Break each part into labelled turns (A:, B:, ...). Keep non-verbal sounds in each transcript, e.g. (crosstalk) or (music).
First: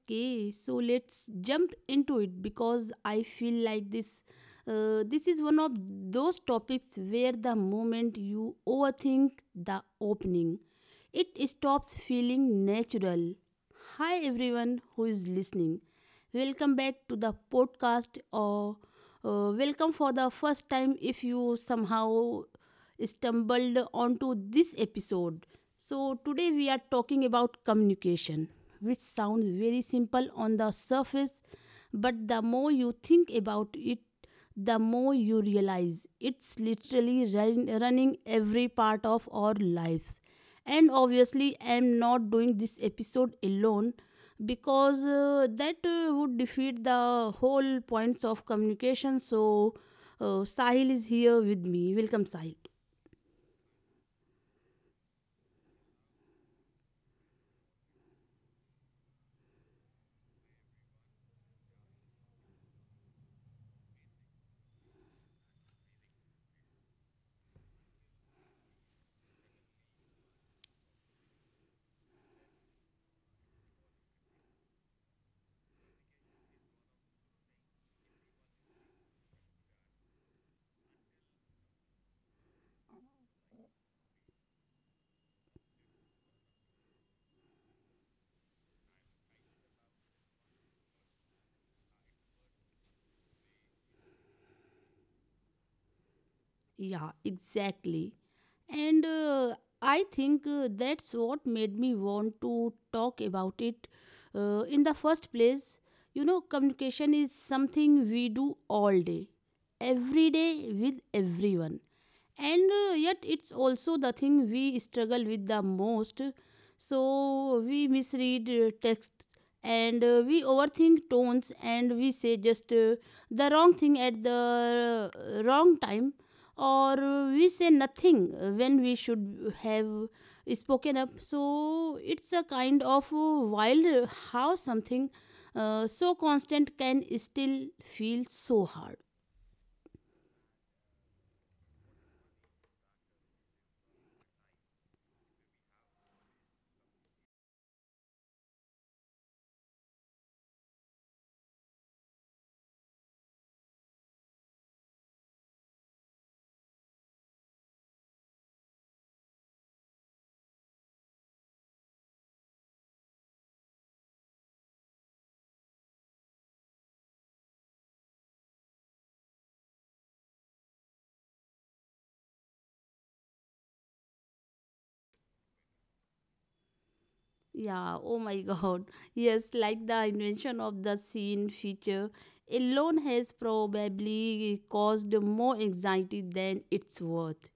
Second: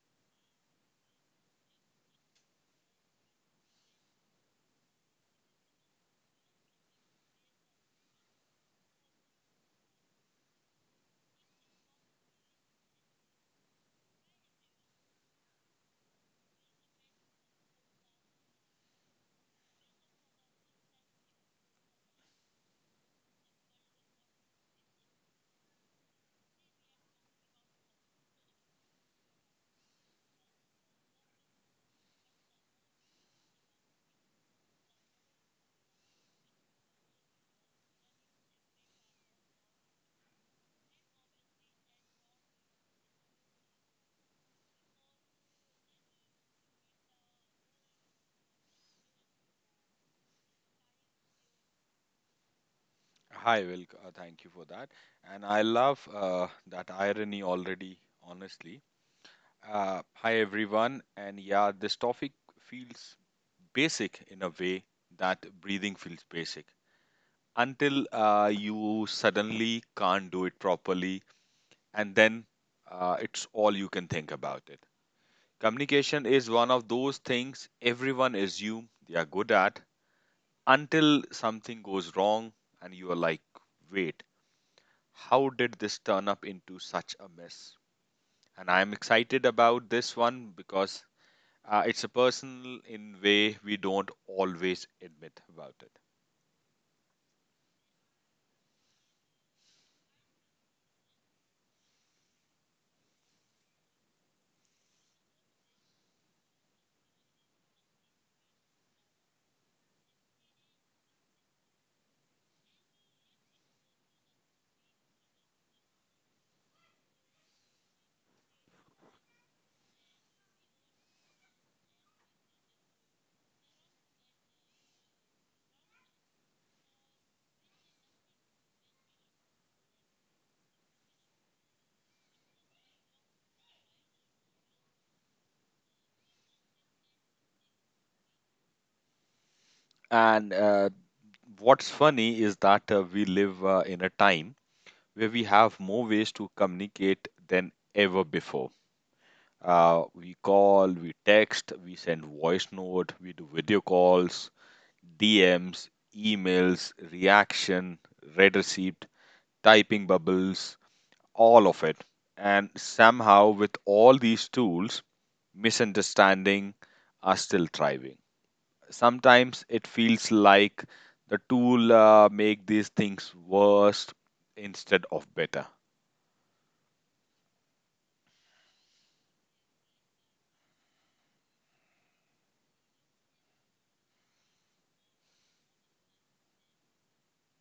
A: Okay, so let's jump into it because I feel like this this is one of those topics where the moment you overthink the opening, it stops feeling natural. Hi everyone who is listening. Welcome back to the podcast or welcome for the first time if you somehow stumbled onto this episode. So, today we are talking about communication, which sounds very simple on the surface, but the more you think about it, the more you realize it's literally running every part of our lives, and obviously I'm not doing this episode alone because that would defeat the whole points of communication, so Sahil is here with me. Welcome, Sahil.
B: Hi, Will. Thank you for that. And I love that irony already, honestly. Hi, everyone. And yeah, this topic feels basic in a way that breathing feels basic until you suddenly can't do it properly, and then it's all you can think about it. Communication is one of those things everyone assume they are good at until something goes wrong and you are like, wait, how did this turn up into such a mess? And I'm excited about this one because it's a personal in way we don't always admit about it.
A: Yeah, exactly. And I think that's what made me want to talk about it in the first place. You know, communication is something we do all day, every day, with everyone, and yet it's also the thing we struggle with the most. So we misread texts, and we overthink tones, and we say just the wrong thing at the wrong time, or we say nothing when we should have spoken up. So it's a kind of wild how something so constant can still feel so hard.
B: And what's funny is that we live in a time where we have more ways to communicate than ever before. We call, we text, we send voice note, we do video calls, DMs, emails, reaction, red receipt, typing bubbles, all of it. And somehow, with all these tools, misunderstanding are still thriving. Sometimes it feels like the tool make these things worse instead of better.
A: Yeah, oh my (laughs) god. Yes, like the invention of the scene feature alone has probably caused more anxiety than it's worth.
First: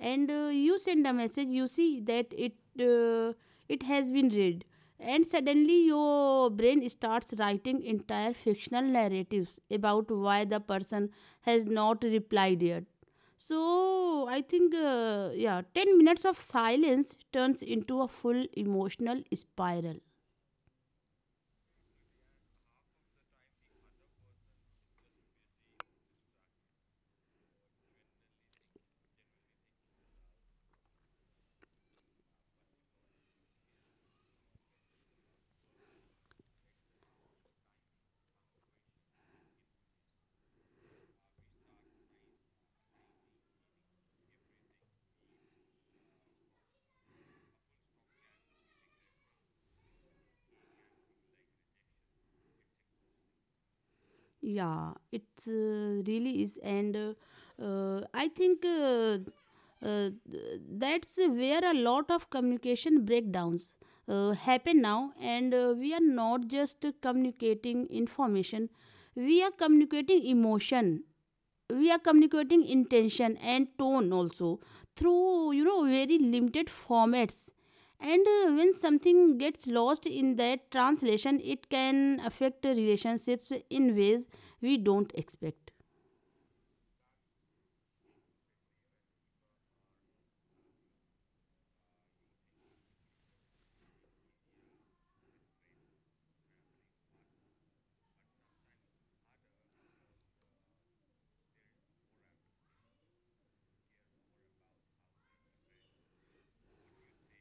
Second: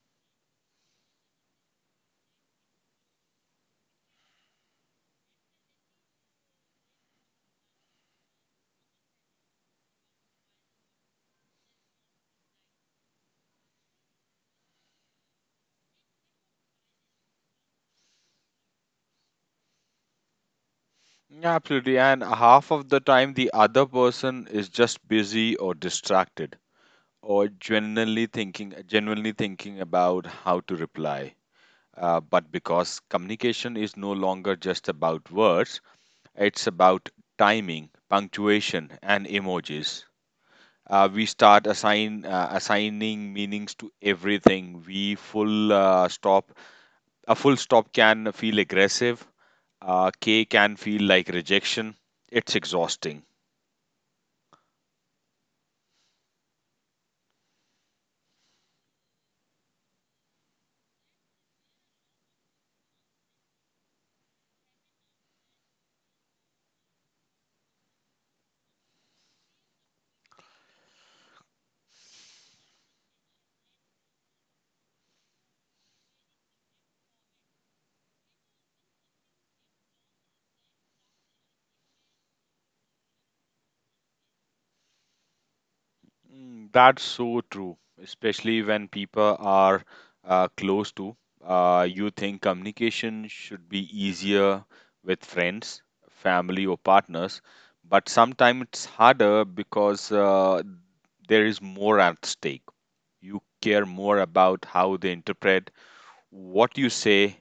A: And you send a message, you see that uh, it has been read, and suddenly your brain starts writing entire fictional narratives about why the person has not replied yet. So I think yeah, 10 minutes of silence turns into a full emotional spiral.
B: Yeah, absolutely. And half of the time, the other person is just busy or distracted or genuinely thinking about how to reply. But because communication is no longer just about words, it's about timing, punctuation, and emojis. We start assigning meanings to everything. We full stop. A full stop can feel aggressive. K can feel like rejection. It's exhausting.
A: Yeah, it really is, and I think that's where a lot of communication breakdowns happen now, and we are not just communicating information, we are communicating emotion, we are communicating intention and tone also, through, you know, very limited formats. And when something gets lost in that translation, it can affect relationships in ways we don't expect.
B: Mm, that's so true, especially when people are close to. You think communication should be easier with friends, family, or partners, but sometimes it's harder because there is more at stake. You care more about how they interpret what you say,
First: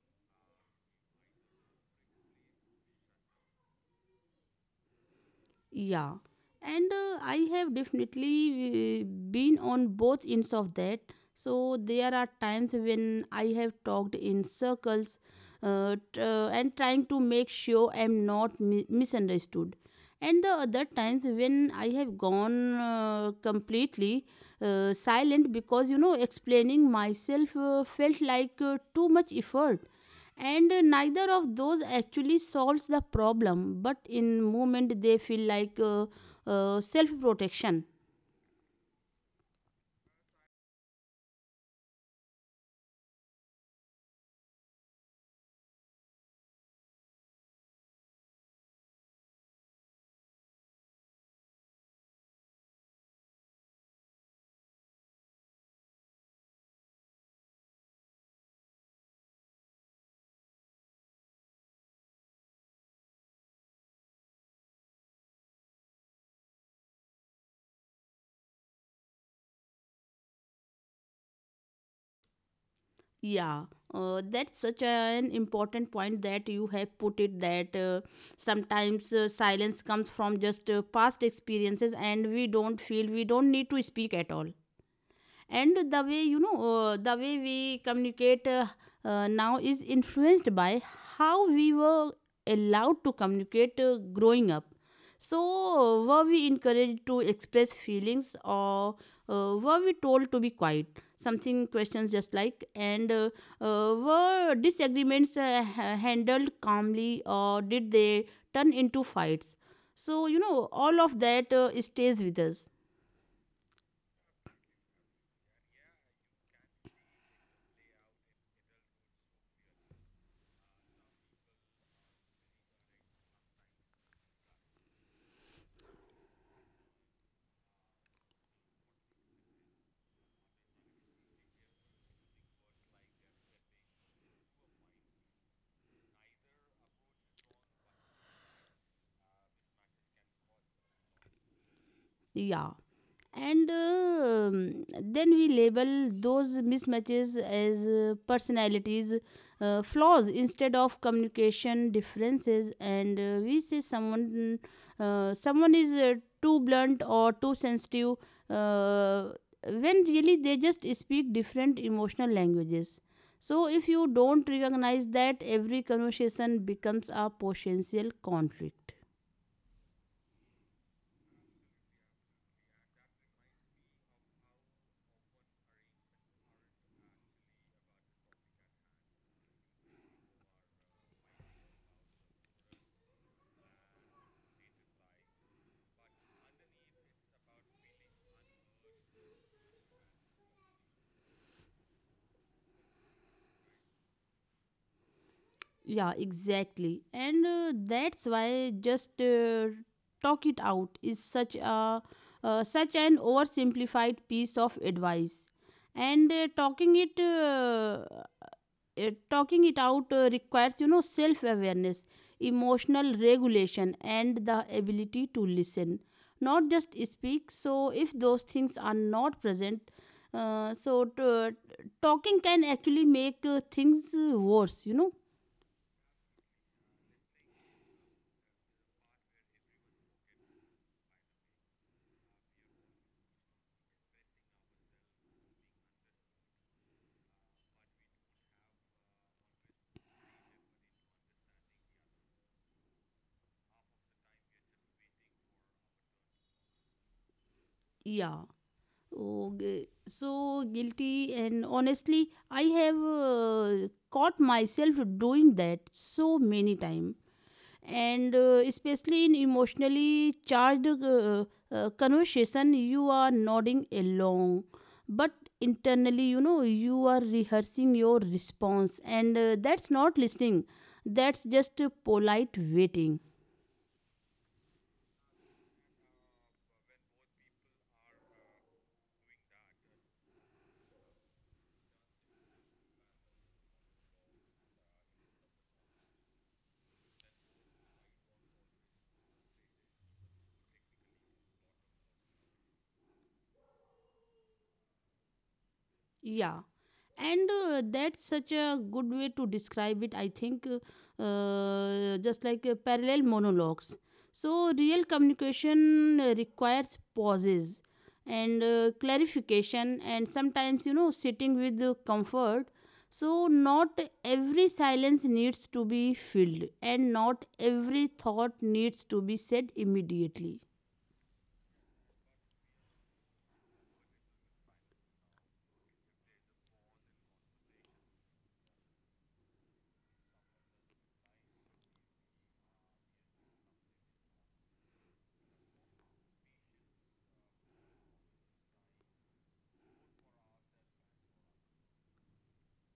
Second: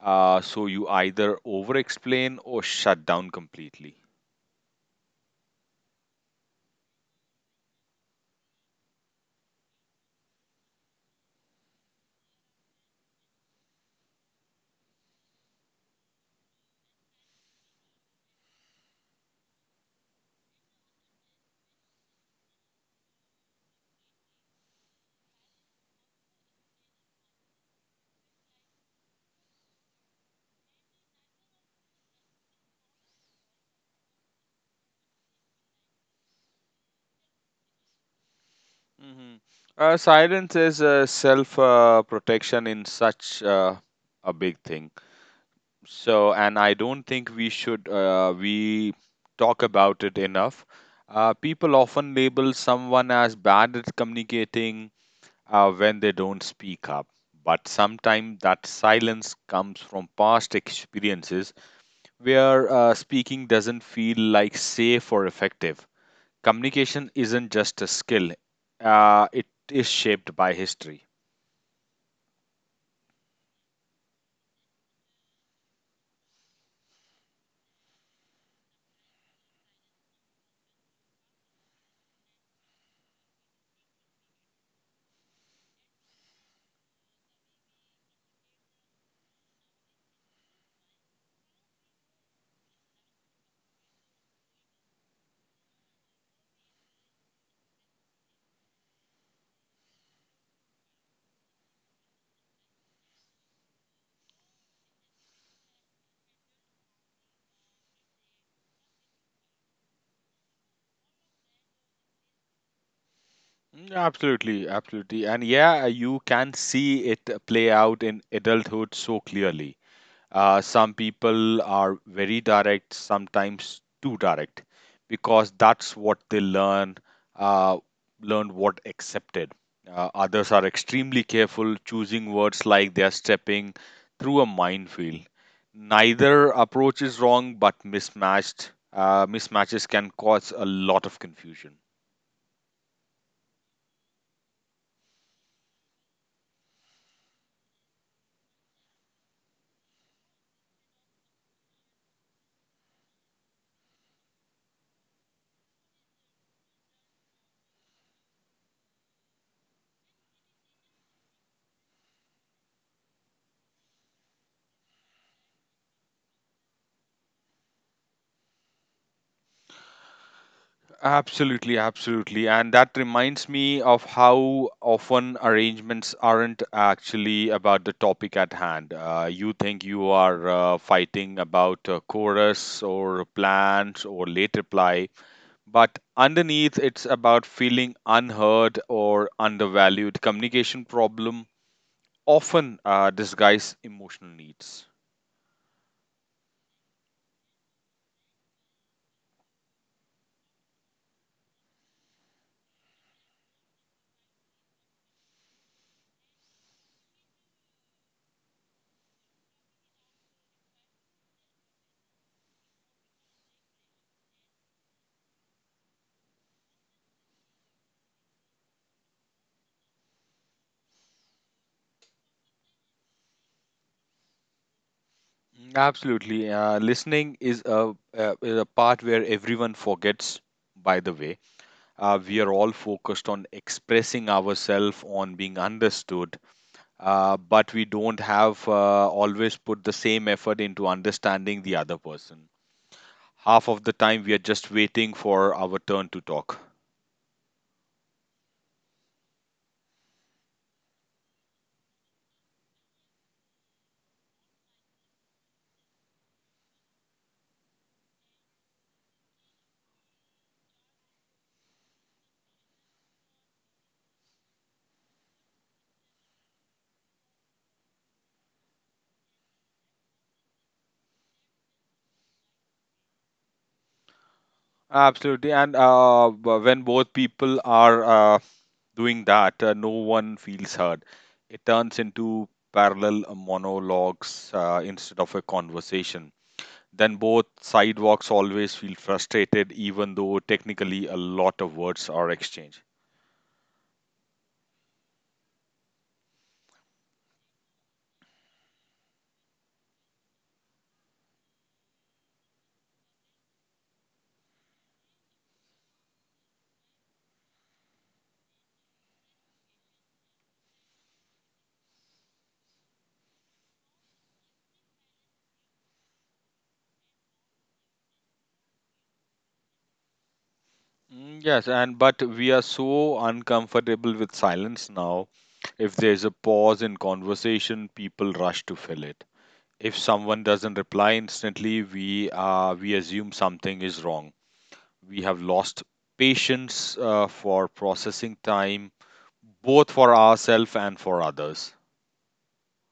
B: so you either over explain or shut down completely.
A: Yeah, and I have definitely been on both ends of that. So there are times when I have talked in circles, and trying to make sure I'm not misunderstood. And the other times when I have gone completely silent because, you know, explaining myself felt like too much effort. And neither of those actually solves the problem, but in moment they feel like self protection.
B: Hmm. Silence is self protection in such uh, a big thing. So, and I don't think we talk about it enough. People often label someone as bad at communicating when they don't speak up. But sometimes that silence comes from past experiences where speaking doesn't feel like safe or effective. Communication isn't just a skill, it is shaped by history.
A: Yeah, that's such an important point that you have put it, that sometimes silence comes from just past experiences and we don't feel we don't need to speak at all. And the way, you know, the way we communicate now is influenced by how we were allowed to communicate growing up. So were we encouraged to express feelings, or were we told to be quiet, something questions just like, and were disagreements handled calmly, or did they turn into fights? So, you know, all of that stays with us.
B: Mm, absolutely, absolutely. And yeah, you can see it play out in adulthood so clearly. Some people are very direct, sometimes too direct, because that's what they learn, uh, learn what accepted. Others are extremely careful, choosing words like they are stepping through a minefield. Neither approach is wrong, but mismatched mismatches can cause a lot of confusion.
A: Yeah, and then we label those mismatches as personalities flaws instead of communication differences. And we say someone is too blunt or too sensitive, uh, when really they just speak different emotional languages. So if you don't recognize that, every conversation becomes a potential conflict.
B: Absolutely, absolutely. And that reminds me of how often arrangements aren't actually about the topic at hand. You think you are fighting about a chorus or plans or late reply, but underneath it's about feeling unheard or undervalued. Communication problem often disguise emotional needs.
A: Yeah, exactly. And that's why just talk it out is such a such an oversimplified piece of advice. And talking it out requires, you know, self-awareness, emotional regulation and the ability to listen, not just speak. So if those things are not present, talking can actually make things worse, you know.
B: Mm, absolutely. Listening is is a part where everyone forgets, by the way. We are all focused on expressing ourselves, on being understood, but we don't have always put the same effort into understanding the other person. Half of the time, we are just waiting for our turn to talk.
A: Yeah. Okay, so guilty, and honestly, I have caught myself doing that so many times, and especially in emotionally charged conversation, you are nodding along, but internally, you know, you are rehearsing your response, and that's not listening, that's just polite waiting.
B: Absolutely, and when both people are doing that, no one feels heard. It turns into parallel monologues instead of a conversation. Then both sidewalks always feel frustrated, even though technically a lot of words are exchanged.
A: Yeah. And that's such a good way to describe it, I think, just like parallel monologues. So real communication requires pauses and clarification, and sometimes, you know, sitting with comfort. So not every silence needs to be filled, and not every thought needs to be said immediately.
B: Mm, yes, and but we are so uncomfortable with silence now. If there's a pause in conversation, people rush to fill it. If someone doesn't reply instantly, we assume something is wrong. We have lost patience for processing time, both for ourselves and for others.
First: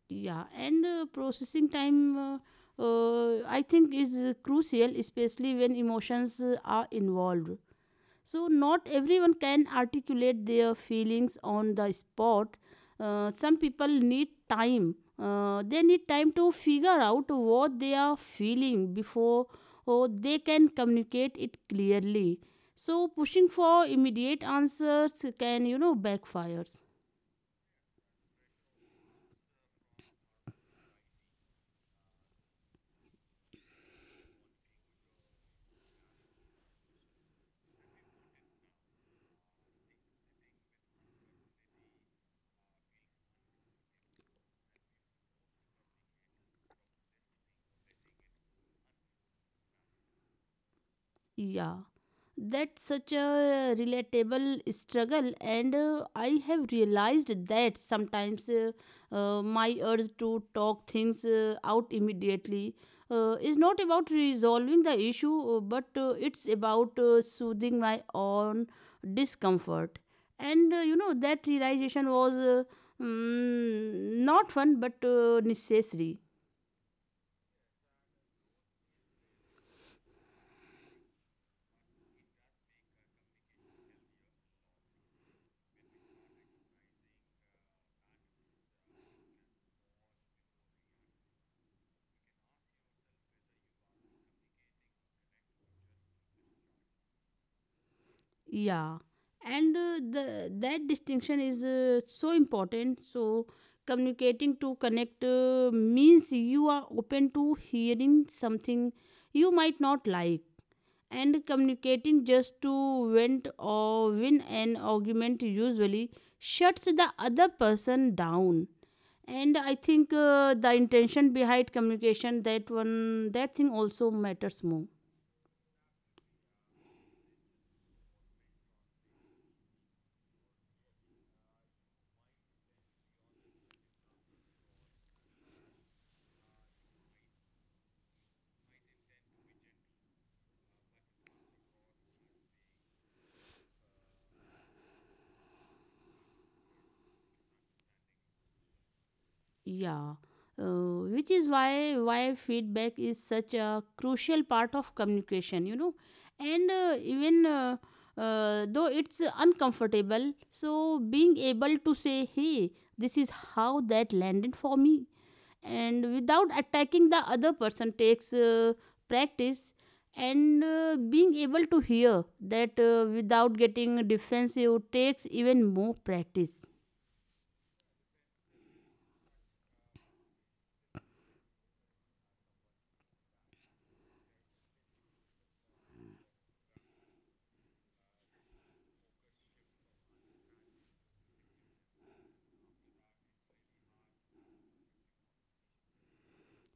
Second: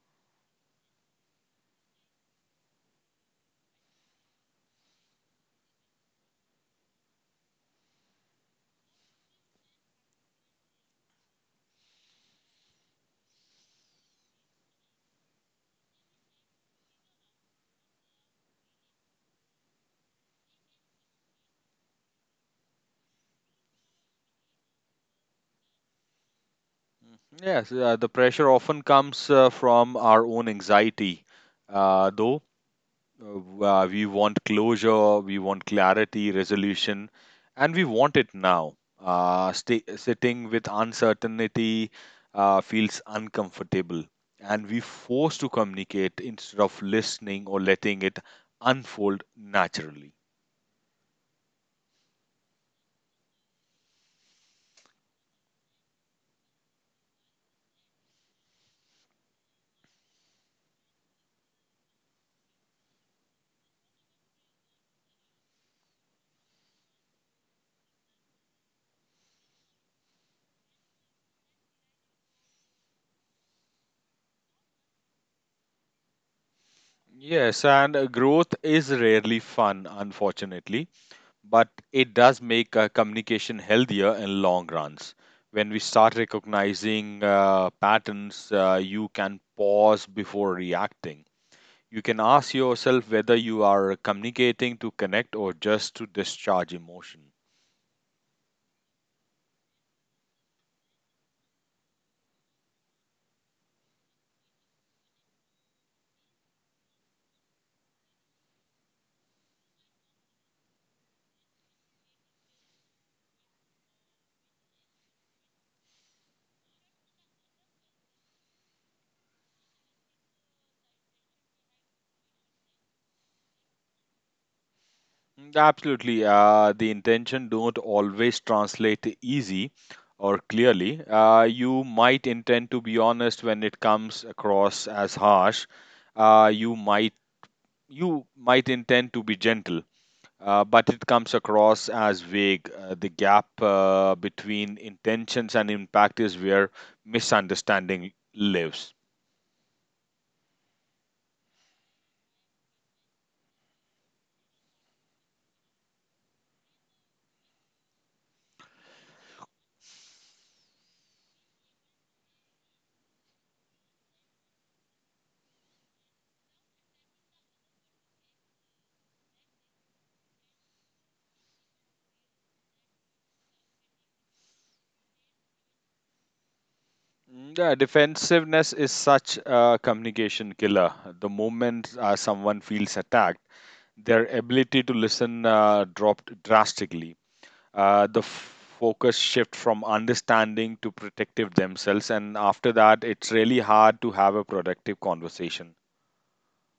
A: Yeah, and processing time I think is crucial, especially when emotions are involved. So not everyone can articulate their feelings on the spot. Some people need time, they need time to figure out what they are feeling before, oh, they can communicate it clearly. So pushing for immediate answers can, you know, backfire.
B: Yes, the pressure often comes from our own anxiety, though. We want closure, we want clarity, resolution, and we want it now. Sitting with uncertainty feels uncomfortable, and we force to communicate instead of listening or letting it unfold naturally.
A: Yeah. That's such a relatable struggle, and I have realized that sometimes my urge to talk things out immediately is not about resolving the issue, but it's about soothing my own discomfort. And you know, that realization was mm, not fun but necessary.
B: Yes, and growth is rarely fun, unfortunately, but it does make communication healthier in long runs when we start recognizing patterns. You can pause before reacting. You can ask yourself whether you are communicating to connect or just to discharge emotion.
A: Yeah, and the that distinction is so important. So communicating to connect means you are open to hearing something you might not like, and communicating just to vent or win an argument usually shuts the other person down. And I think the intention behind communication, that one that thing, also matters more.
B: Mm, absolutely. The intention don't always translate easy or clearly. You might intend to be honest when it comes across as harsh. uh, you might you might intend to be gentle but it comes across as vague. The gap between intentions and impact is where misunderstanding lives.
A: Yeah, which is why feedback is such a crucial part of communication, you know, and even though it's uncomfortable, so being able to say, "Hey, this is how that landed for me," and without attacking the other person takes practice, and being able to hear that without getting defensive takes even more practice.
B: Mm, yeah, defensiveness is such a communication killer. The moment someone feels attacked, their ability to listen dropped drastically. The focus shift from understanding to protective themselves, and after that, it's really hard to have a productive conversation.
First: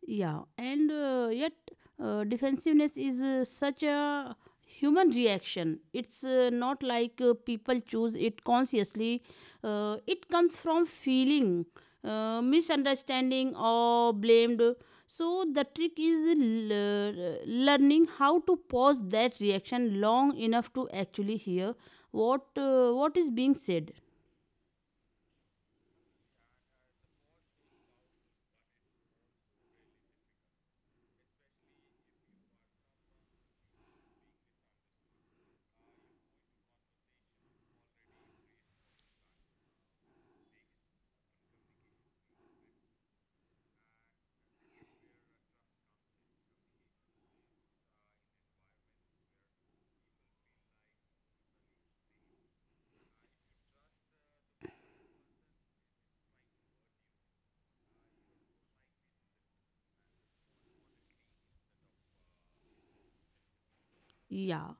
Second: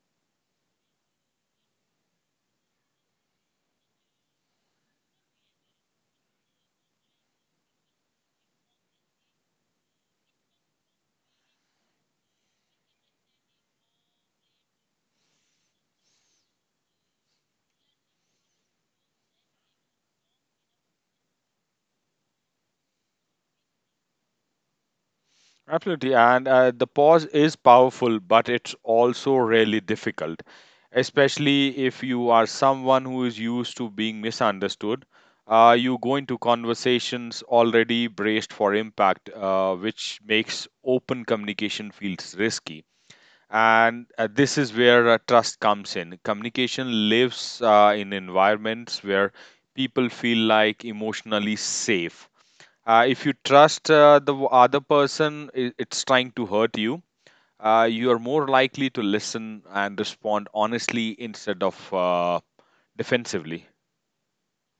A: Yeah, and yet defensiveness is such a human reaction. It's not like people choose it consciously, it comes from feeling, misunderstanding, or blamed. So, the trick is learning how to pause that reaction long enough to actually hear what is being said.
B: Absolutely, and the pause is powerful, but it's also really difficult, especially if you are someone who is used to being misunderstood. You go into conversations already braced for impact, which makes open communication feels risky. And this is where trust comes in. Communication lives in environments where people feel like emotionally safe. If you trust the other person, it's trying to hurt you. You are more likely to listen and respond honestly instead of defensively.
A: Yeah.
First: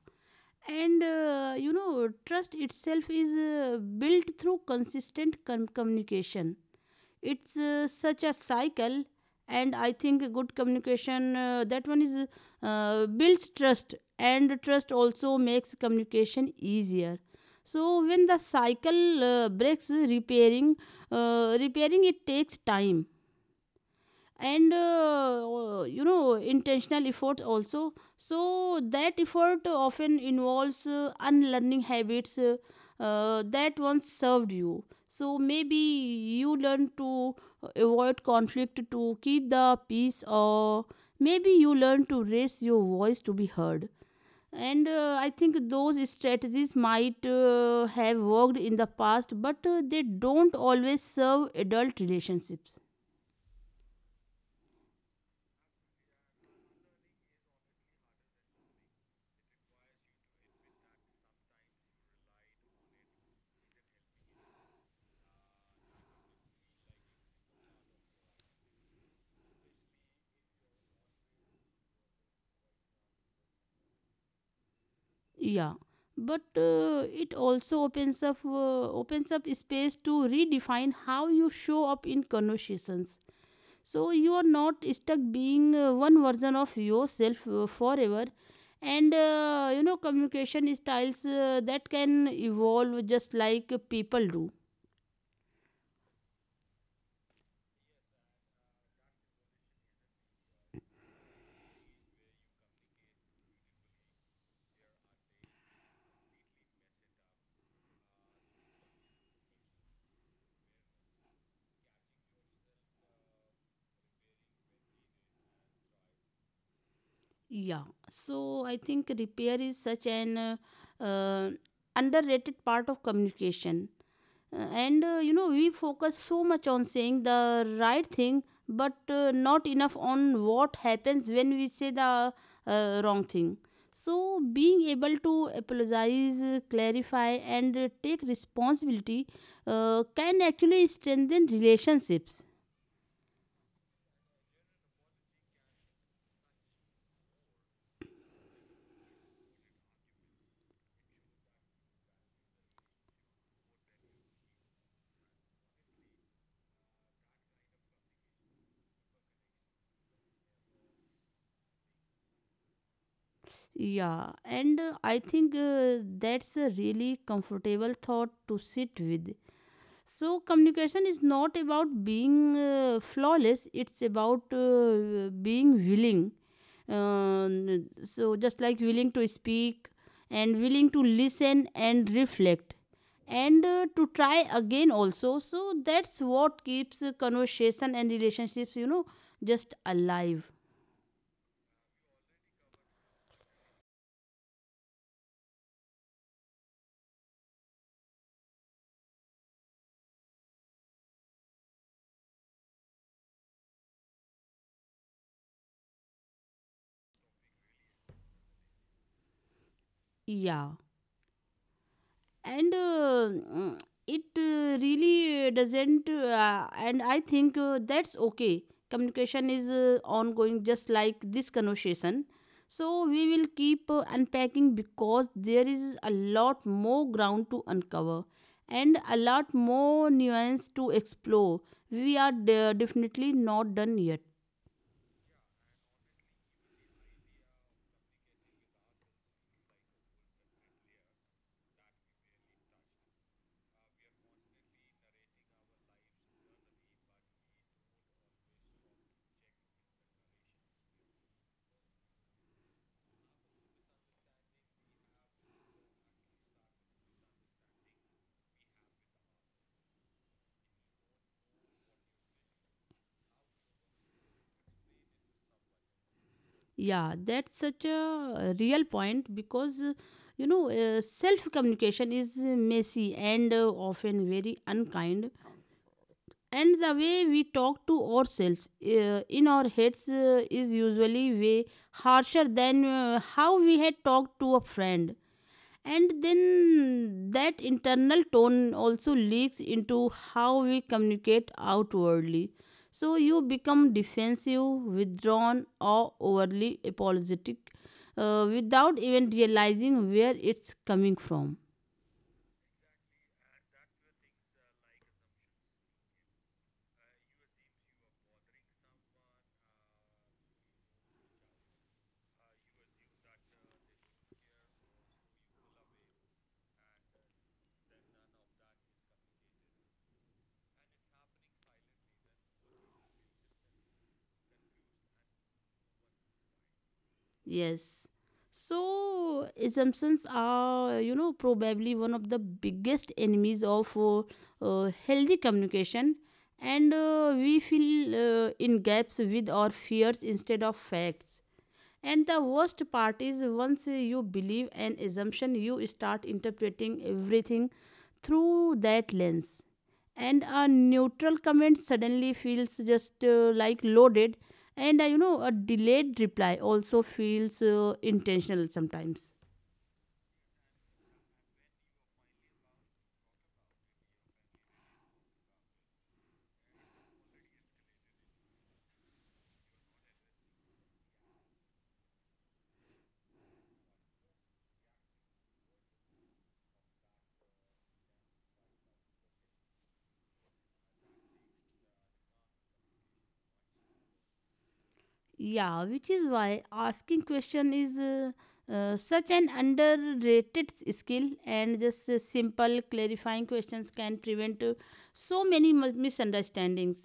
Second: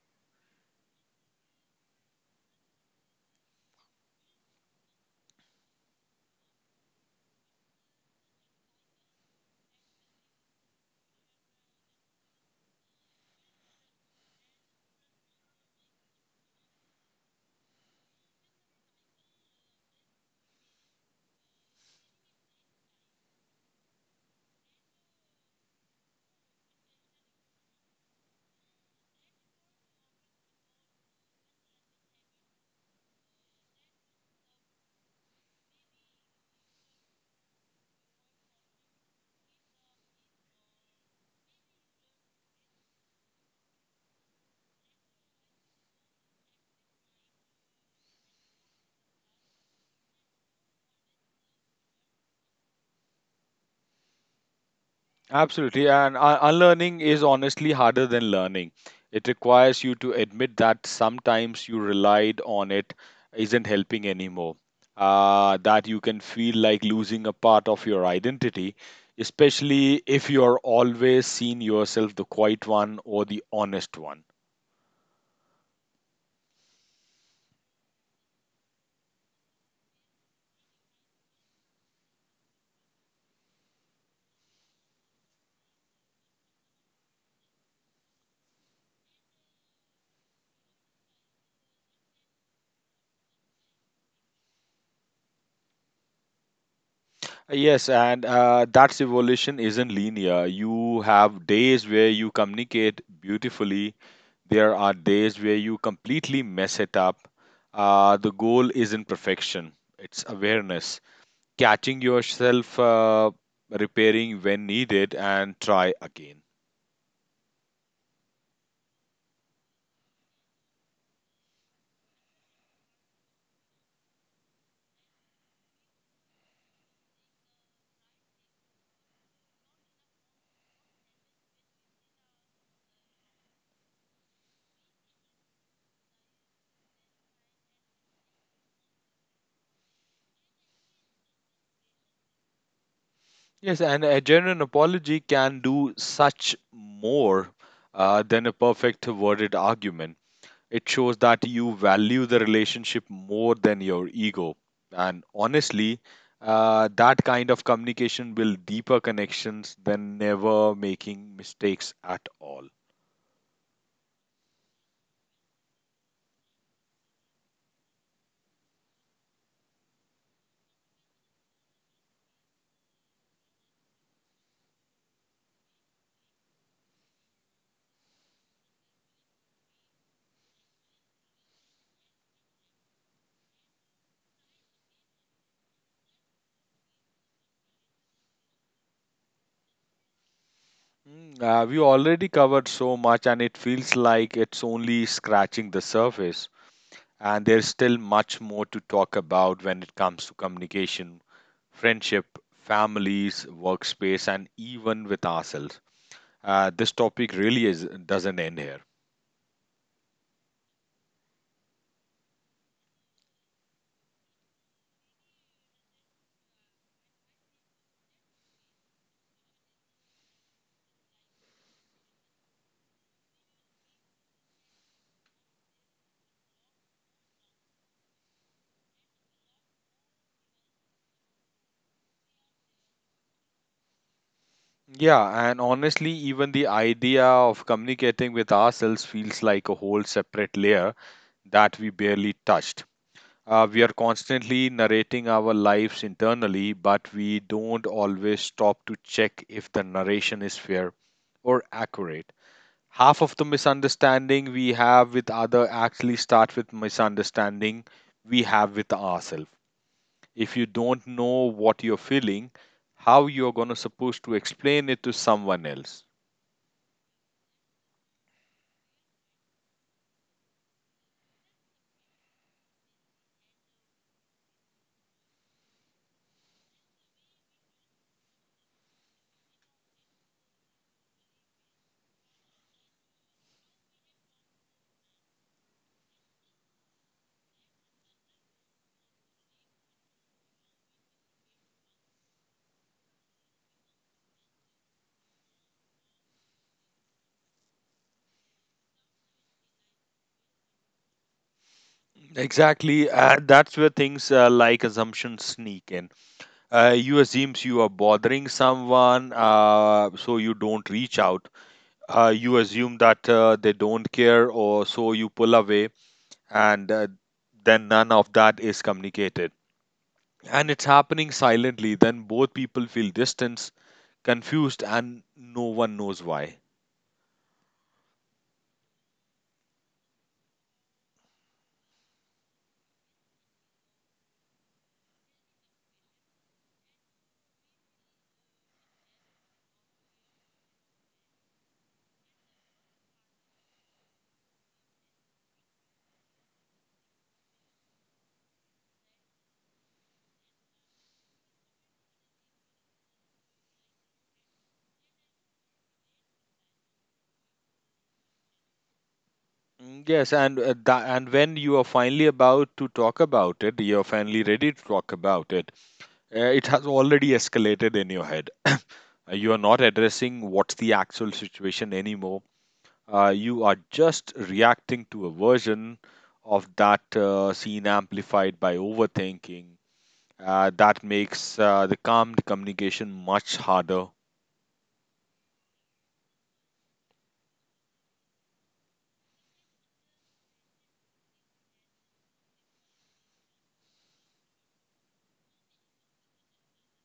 A: And you know, trust itself is built through consistent communication. It's such a cycle, and I think a good communication, that one, is builds trust, and trust also makes communication easier. So when the cycle breaks, repairing it takes time, and you know, intentional effort also. So that effort often involves unlearning habits that once served you. So maybe you learn to avoid conflict to keep the peace, or maybe you learn to raise your voice to be heard. And I think those strategies might have worked in the past, but they don't always serve adult relationships.
B: Absolutely, and unlearning is honestly harder than learning. It requires you to admit that sometimes you relied on it isn't helping anymore. That you can feel like losing a part of your identity, especially if you are always seen yourself the quiet one or the honest one.
A: Yeah, but it also opens up space to redefine how you show up in conversations. So you are not stuck being one version of yourself forever, and you know, communication styles that can evolve just like people do.
B: Yes, and that's evolution isn't linear. You have days where you communicate beautifully. There are days where you completely mess it up. The goal isn't perfection, it's awareness. Catching yourself, repairing when needed, and try again.
A: Yeah, so I think repair is such an uh, underrated part of communication. And you know, we focus so much on saying the right thing, but not enough on what happens when we say the wrong thing. So being able to apologize, clarify, and take responsibility can actually strengthen relationships.
B: Yes, and a genuine apology can do such more than a perfect worded argument. It shows that you value the relationship more than your ego. And honestly, that kind of communication builds deeper connections than never making mistakes at all.
A: Yeah, and I think that's a really comfortable thought to sit with. So, communication is not about being flawless, it's about being willing. So, just like willing to speak and willing to listen and reflect and to try again also. So, that's what keeps conversation and relationships, you know, just alive.
B: Mm, we already covered so much, and it feels like it's only scratching the surface. And there's still much more to talk about when it comes to communication, friendship, families, workspace, and even with ourselves. This topic really is, doesn't end here.
A: Yeah. And it really doesn't, and I think that's okay. Communication is ongoing, just like this conversation. So we will keep unpacking, because there is a lot more ground to uncover and a lot more nuance to explore. We are definitely not done yet.
B: Yeah, and honestly, even the idea of communicating with ourselves feels like a whole separate layer that we barely touched. We are constantly narrating our lives internally, but we don't always stop to check if the narration is fair or accurate. Half of the misunderstanding we have with other actually start with misunderstanding we have with ourselves. If you don't know what you're feeling, how you're going to supposed to explain it to someone else?
A: Yeah, that's such a real point, because you know, self communication is messy and often very unkind, and the way we talk to ourselves in our heads is usually way harsher than how we had talked to a friend. And then that internal tone also leaks into how we communicate outwardly, so you become defensive, withdrawn, or overly apologetic without even realizing where it's coming from.
B: Exactly. That's where things like assumptions sneak in. You assumes you are bothering someone, so you don't reach out. You assume that they don't care or so you pull away, and then none of that is communicated, and it's happening silently. Then both people feel distance, confused, and no one knows why.
A: Yes. So, assumptions are, you know, probably one of the biggest enemies of healthy communication, and we fill in gaps with our fears instead of facts. And the worst part is, once you believe an assumption, you start interpreting everything through that lens. And a neutral comment suddenly feels just like loaded, and a delayed reply also feels intentional sometimes.
B: Mm, yes, and when you are finally about to talk about it, you are finally ready to talk about it. It has already escalated in your head. You are not addressing what's the actual situation anymore. You are just reacting to a version of that scene amplified by overthinking. That makes the calm communication much harder.
A: Yeah, which is why asking question is such an underrated skill, and just simple clarifying questions can prevent so many misunderstandings.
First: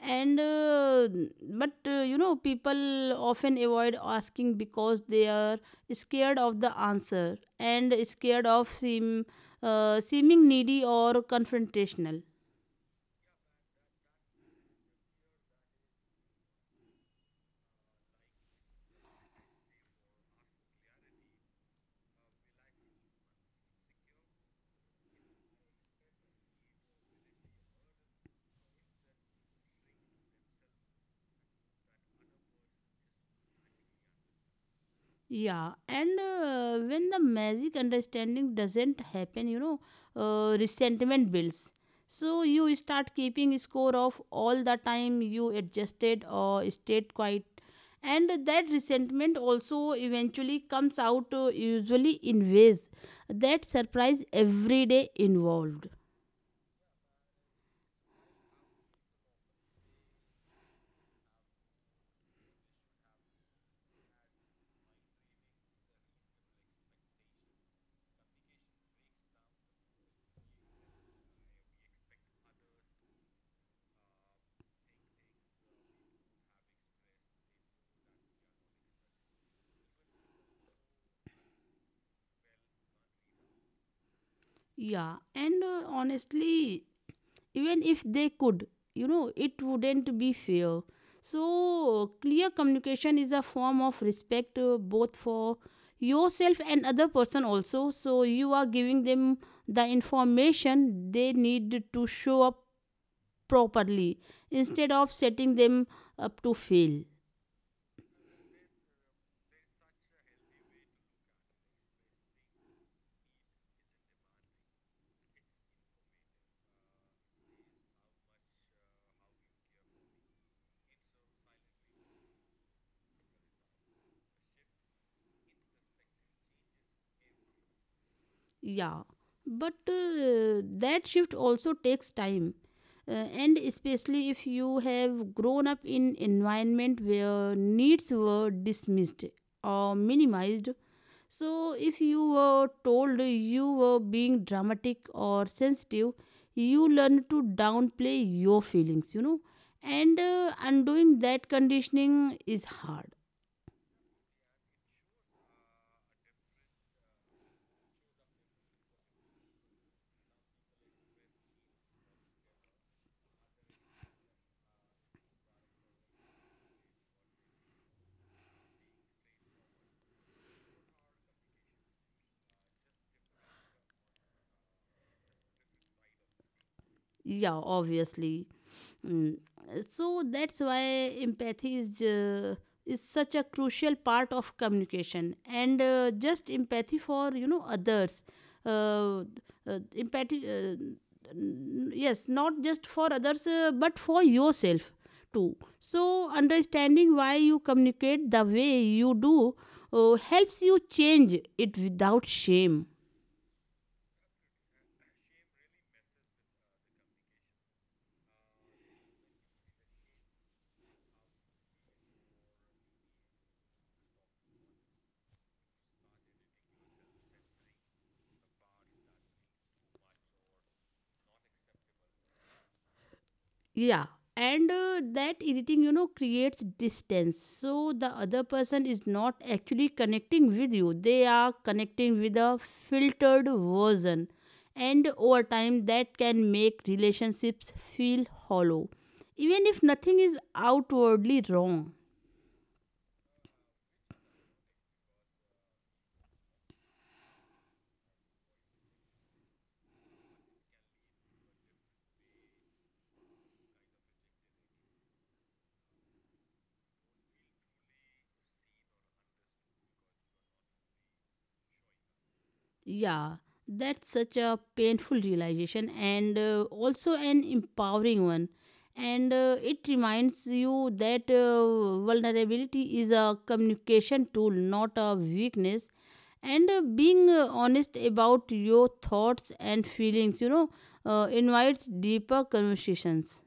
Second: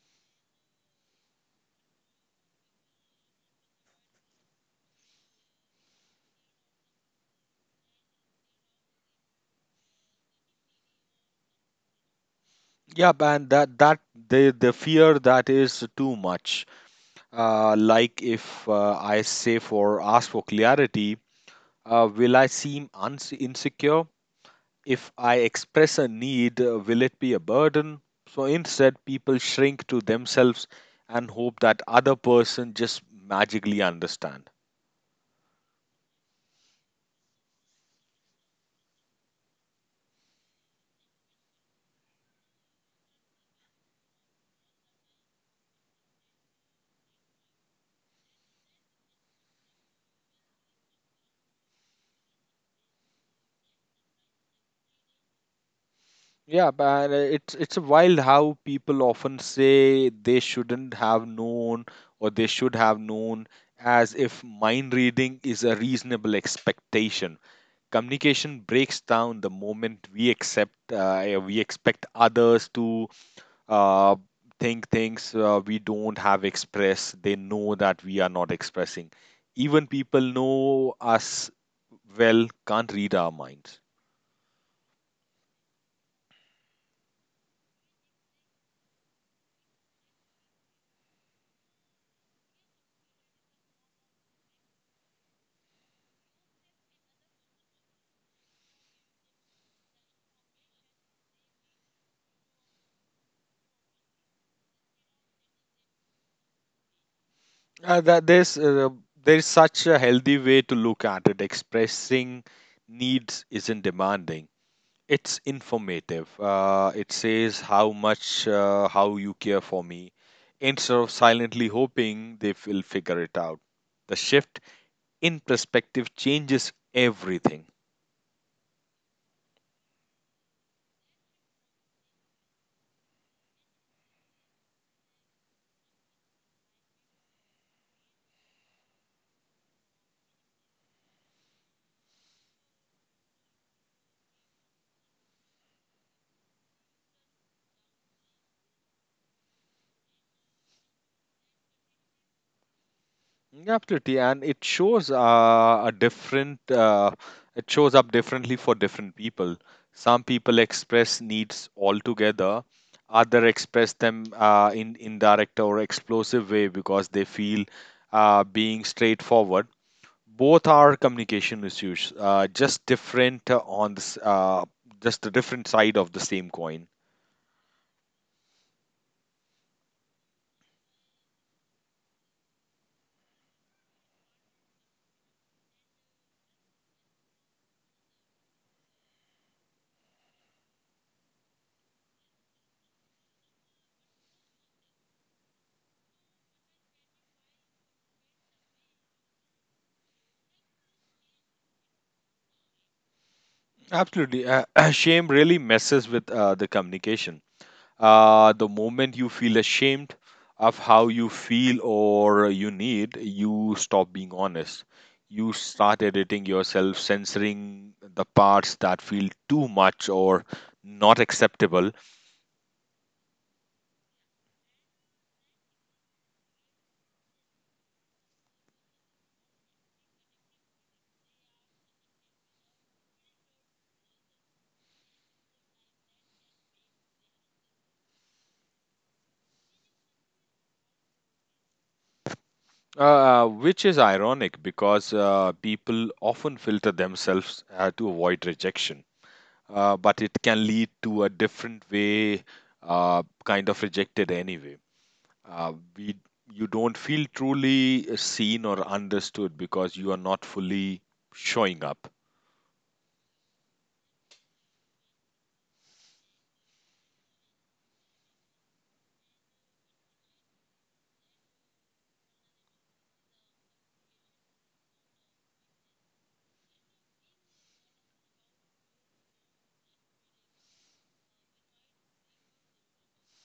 A: And but you know, People often avoid asking because they are scared of the answer and scared of seeming needy or confrontational.
B: Yeah, man, that the fear that is too much. Like if I say for ask for clarity, will I seem uns insecure? If I express a need, will it be a burden? So instead, people shrink to themselves and hope that other person just magically understand.
A: Yeah, and when the magic understanding doesn't happen, you know, resentment builds. So you start keeping score of all the time you adjusted or stayed quiet, and that resentment also eventually comes out usually in ways that surprise everyday involved.
B: Yeah, but it's wild how people often say they shouldn't have known or they should have known, as if mind reading is a reasonable expectation. Communication breaks down the moment we expect others to uh, think things we don't have expressed, they know that we are not expressing. Even people know us well can't read our minds.
A: Yeah, and honestly, even if they could, you know, it wouldn't be fair. So clear communication is a form of respect, both for yourself and other person also. So you are giving them the information they need to show up properly, instead of setting them up to fail.
B: That there's There's such a healthy way to look at it. Expressing needs isn't demanding, it's informative. It says how you care for me, instead of silently hoping they will figure it out. The shift in perspective changes everything.
A: Yeah, but that shift also takes time. And especially if you have grown up in environment where needs were dismissed or minimized. So if you were told you were being dramatic or sensitive, you learn to downplay your feelings, you know, and undoing that conditioning is hard.
B: Absolutely, and it shows a different. It shows up differently for different people. Some people express needs altogether. Other express them in indirect or explosive way because they feel being straightforward, both are communication issues, just different on this just the different side of the same coin.
A: Yeah, obviously. Mm, so that's why empathy is such a crucial part of communication, and just empathy for, you know, others uh, uh, empathy uh, yes, not just for others, but for yourself too. So understanding why you communicate the way you do helps you change it without shame.
B: Absolutely (clears throat) Shame really messes with the communication. The moment you feel ashamed of how you feel or you need, you stop being honest. You start editing yourself, censoring the parts that feel too much or not acceptable.
A: Yeah, and that irritating, you know, creates distance. So the other person is not actually connecting with you, they are connecting with a filtered version. And over time, that can make relationships feel hollow, even if nothing is outwardly wrong.
B: Which is ironic because people often filter themselves to avoid rejection, but it can lead to a different way, kind of rejected anyway. Uh, we, you don't feel truly seen or understood because you are not fully showing up.
A: Yeah, that's such a painful realization and also an empowering one. And it reminds you that vulnerability is a communication tool, not a weakness. And being honest about your thoughts and feelings, you know, invites deeper conversations.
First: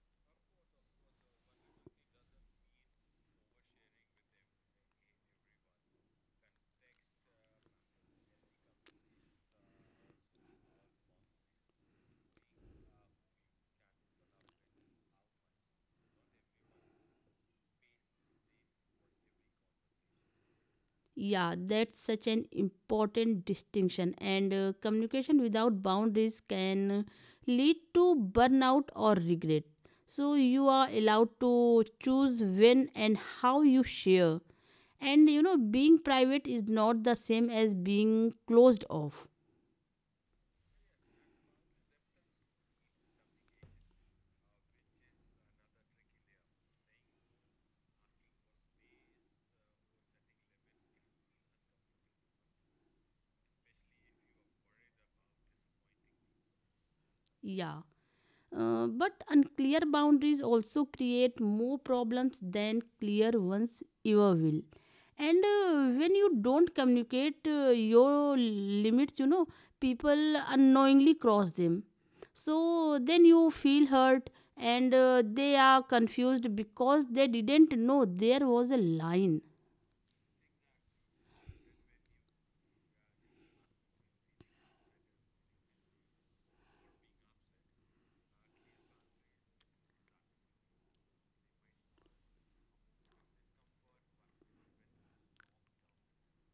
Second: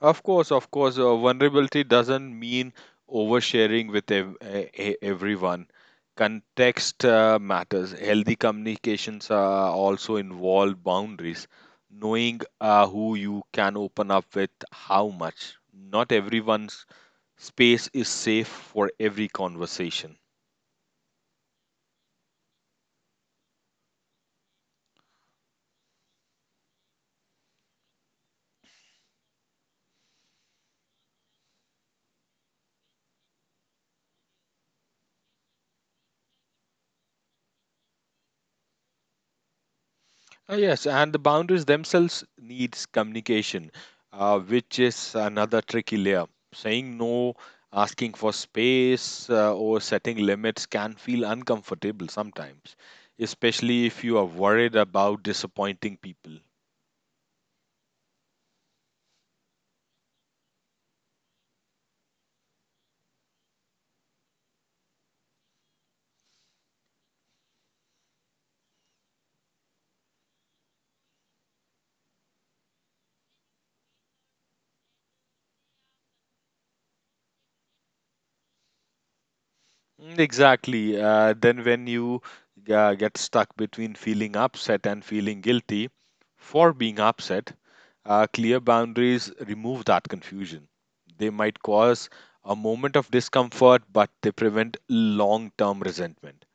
B: Of course, vulnerability doesn't mean oversharing with everyone. Context matters. Healthy communications also involve boundaries, knowing who you can open up with, how much. Not everyone's space is safe for every conversation.
A: Yeah, that's such an important distinction. And communication without boundaries can lead to burnout or regret. So, you are allowed to choose when and how you share. And, you know, being private is not the same as being closed off.
B: Yes, and the boundaries themselves needs communication, which is another tricky layer. Saying no, asking for space, or setting limits can feel uncomfortable sometimes, especially if you are worried about disappointing people.
A: Yeah. But unclear boundaries also create more problems than clear ones ever will. And when you don't communicate your limits, you know, people unknowingly cross them. So then you feel hurt, and they are confused because they didn't know there was a line.
B: Mm, exactly. Then, when you get stuck between feeling upset and feeling guilty for being upset, clear boundaries remove that confusion. They might cause a moment of discomfort, but they prevent long term resentment.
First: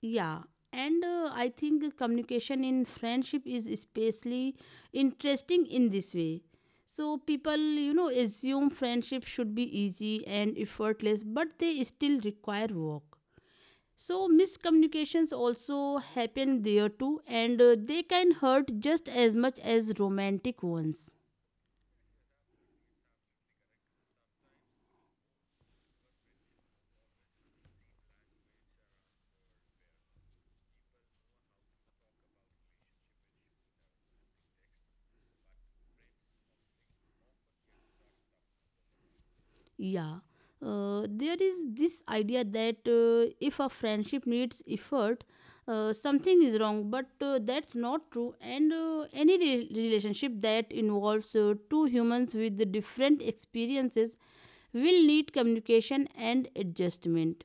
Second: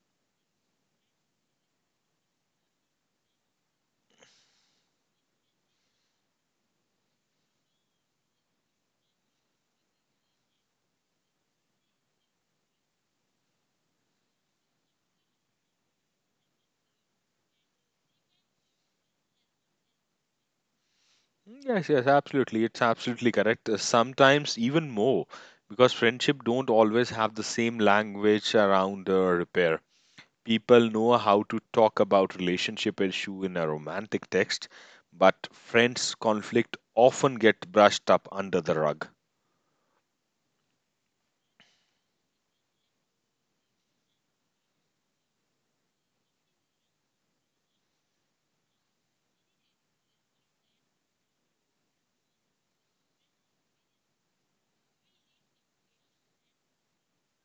A: Yeah, and I think communication in friendship is especially interesting in this way. So people, you know, assume friendship should be easy and effortless, but they still require work. So miscommunications also happen there too, and they can hurt just as much as romantic ones.
B: Mm, yes, yes, absolutely. It's absolutely correct. Sometimes even more, because friendship don't always have the same language around repair. People know how to talk about relationship issue in a romantic text, but friends conflict often get brushed up under the rug.
A: Yeah. There is this idea that if a friendship needs effort, something is wrong, but that's not true. And any relationship that involves two humans with different experiences will need communication and adjustment.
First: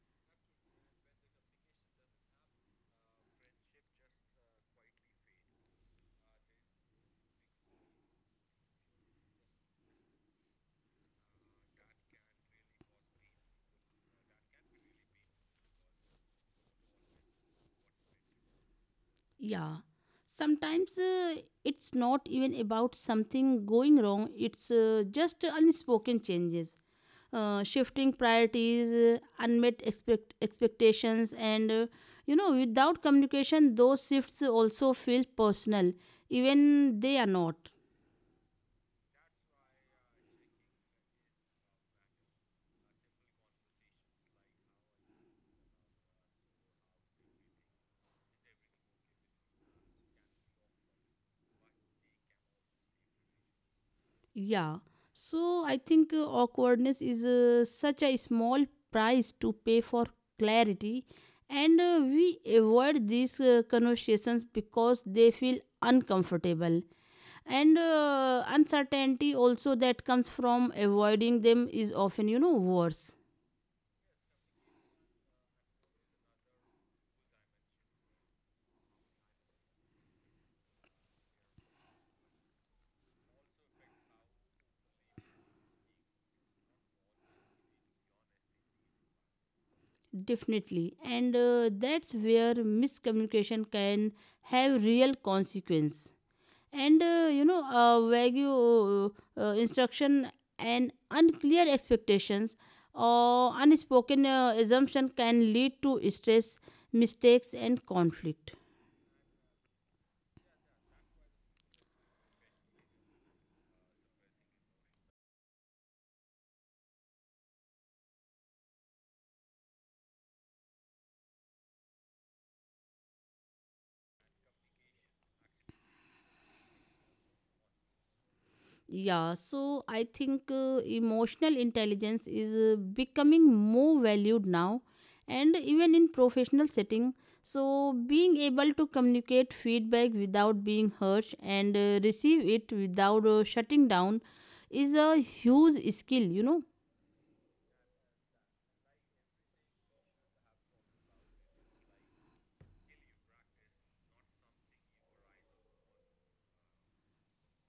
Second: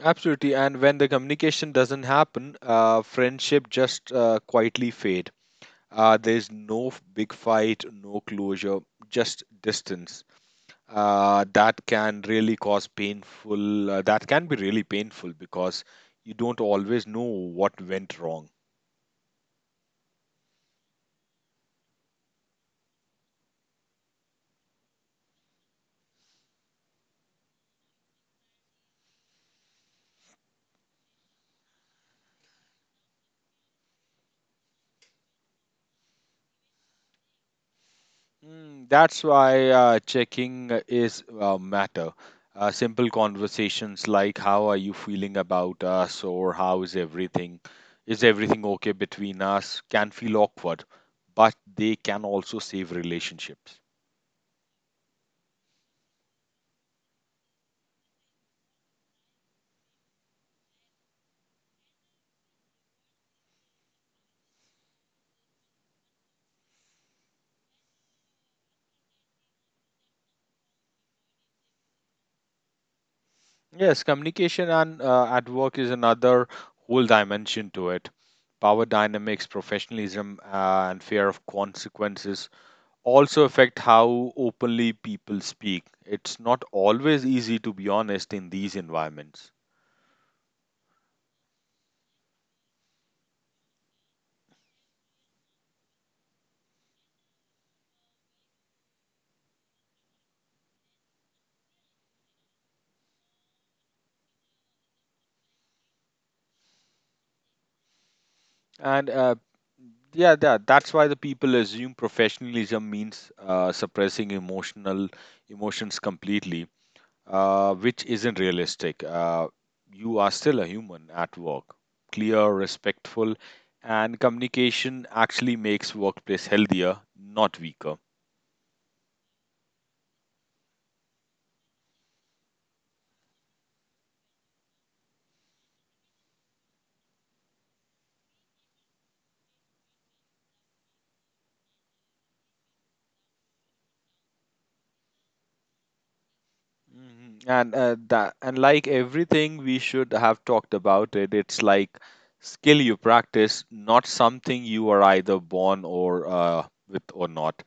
B: Absolutely, and when the communication doesn't happen, friendship just quietly fade. There's no big fight, no closure, just distance. That can be really painful because you don't always know what went wrong.
A: Yeah. Sometimes, it's not even about something going wrong, it's just unspoken changes. Shifting priorities, unmet expectations, and you know, without communication, those shifts also feel personal, even they are not.
B: Mm, that's why checking is matter. Simple conversations like how are you feeling about us, or is everything okay between us, can feel awkward, but they can also save relationships.
A: Yeah. So I think awkwardness is such a small price to pay for clarity, and we avoid these conversations because they feel uncomfortable, and uncertainty also that comes from avoiding them is often, you know, worse.
B: Yes, communication and at work is another whole dimension to it. Power dynamics, professionalism, and fear of consequences also affect how openly people speak. It's not always easy to be honest in these environments.
A: Definitely. And that's where miscommunication can have real consequence. And you know, vague instruction and unclear expectations or unspoken assumption can lead to stress, mistakes, and conflict.
B: And uh, that's why the people assume professionalism means suppressing emotional emotions completely, which isn't realistic. You are still a human at work. Clear, respectful, and communication actually makes workplace healthier, not weaker.
A: Yeah, so I think emotional intelligence is becoming more valued now, and even in professional setting. So being able to communicate feedback without being harsh, and receive it without shutting down is a huge skill, you know.
B: Mhm. And like everything we should have talked about it, it's like skill you practice, not something you are either born or with or not.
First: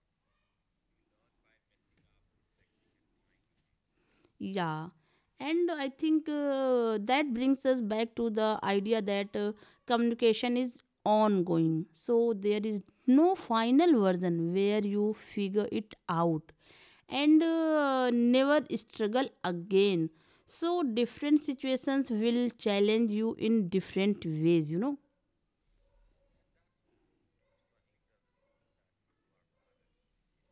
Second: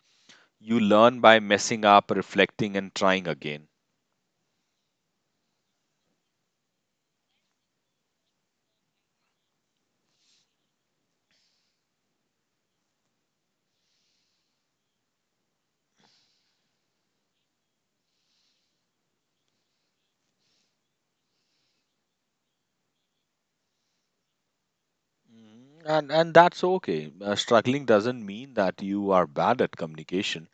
B: You learn by messing up, reflecting, and trying again.
A: Yeah, and I think that brings us back to the idea that communication is ongoing. So there is no final version where you figure it out and never struggle again. So different situations will challenge you in different ways, you know.
B: Mhm. And that's okay. Struggling doesn't mean that you are bad at communication.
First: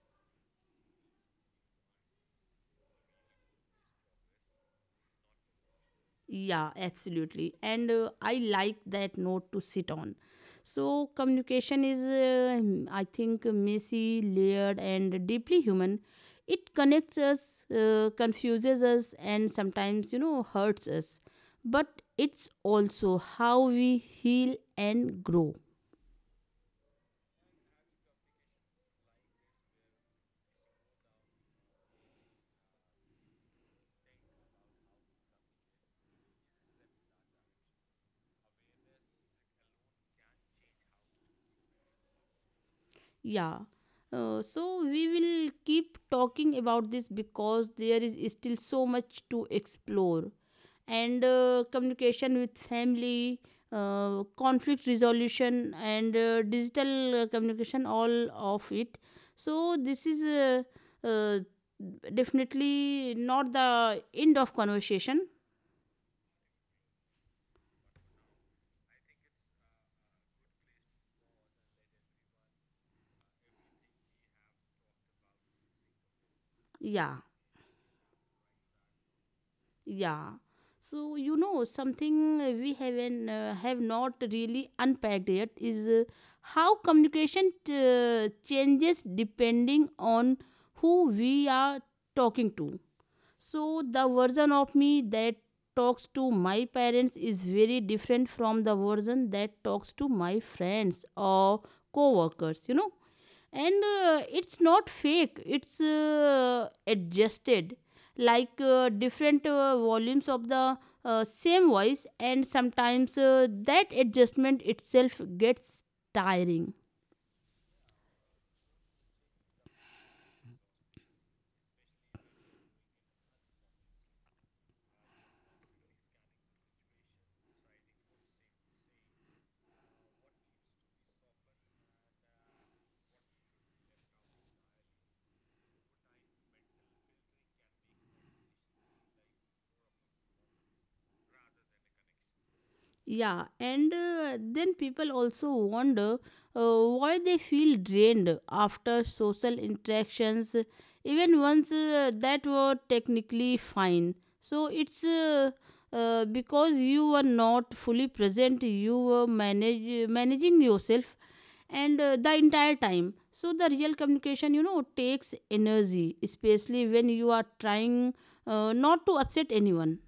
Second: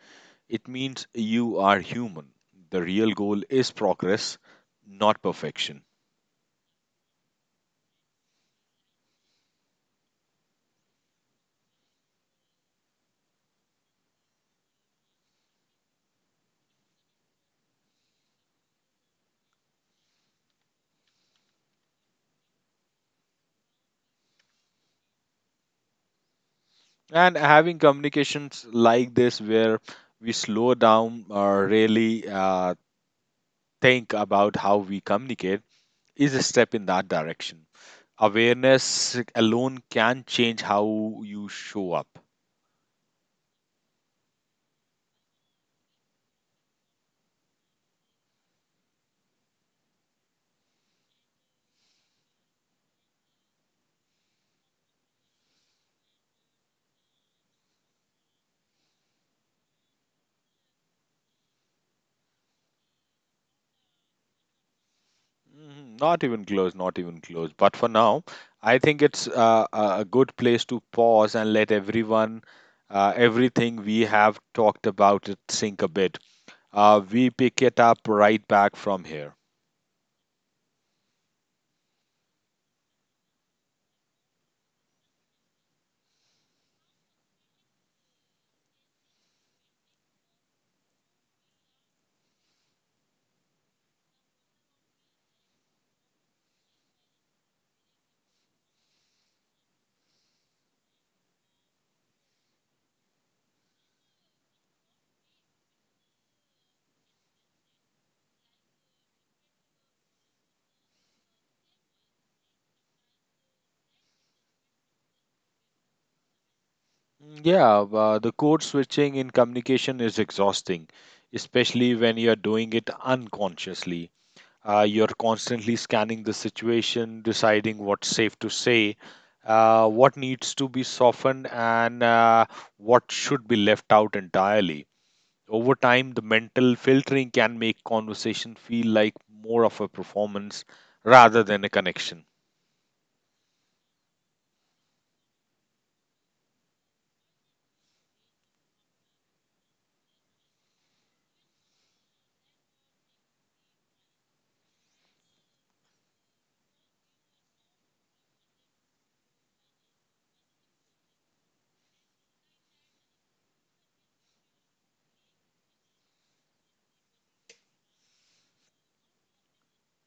B: It means you are human. The real goal is progress, not perfection.
A: Yeah, absolutely. And I like that note to sit on. So, communication is, I think, messy, layered, and deeply human. It connects us, confuses us, and sometimes, you know, hurts us. But it's also how we heal and grow.
B: And having communications like this, where we slow down or really think about how we communicate, is a step in that direction. Awareness alone can change how you show up.
A: Yeah. So, we will keep talking about this because there is still so much to explore. And communication with family, conflict resolution, and digital communication, all of it. So this is, uh, definitely not the end of conversation.
B: Mhm, not even close, not even close. But for now, I think it's a good place to pause and let everything we have talked about, it sink a bit.
A: Yeah,
B: We pick it up right back from here.
A: yeah, so, you know, something we have not really unpacked yet is how communication changes depending on who we are talking to. So the version of me that talks to my parents is very different from the version that talks to my friends or co-workers, you know. And it's not fake, it's adjusted, like different volumes of the same voice, and sometimes that adjustment itself gets tiring.
B: Mm, yeah, the code switching in communication is exhausting, especially when you're doing it unconsciously. You're constantly scanning the situation, deciding what's safe to say, what needs to be softened, and what should be left out entirely. Over time, the mental filtering can make conversation feel like more of a performance rather than a connection.
A: Yeah, and then people also wonder why they feel drained after social interactions, even ones that were technically fine. So it's, because you were not fully present, you were managing yourself and the entire time. So the real communication, you know, takes energy, especially when you are trying not to upset anyone.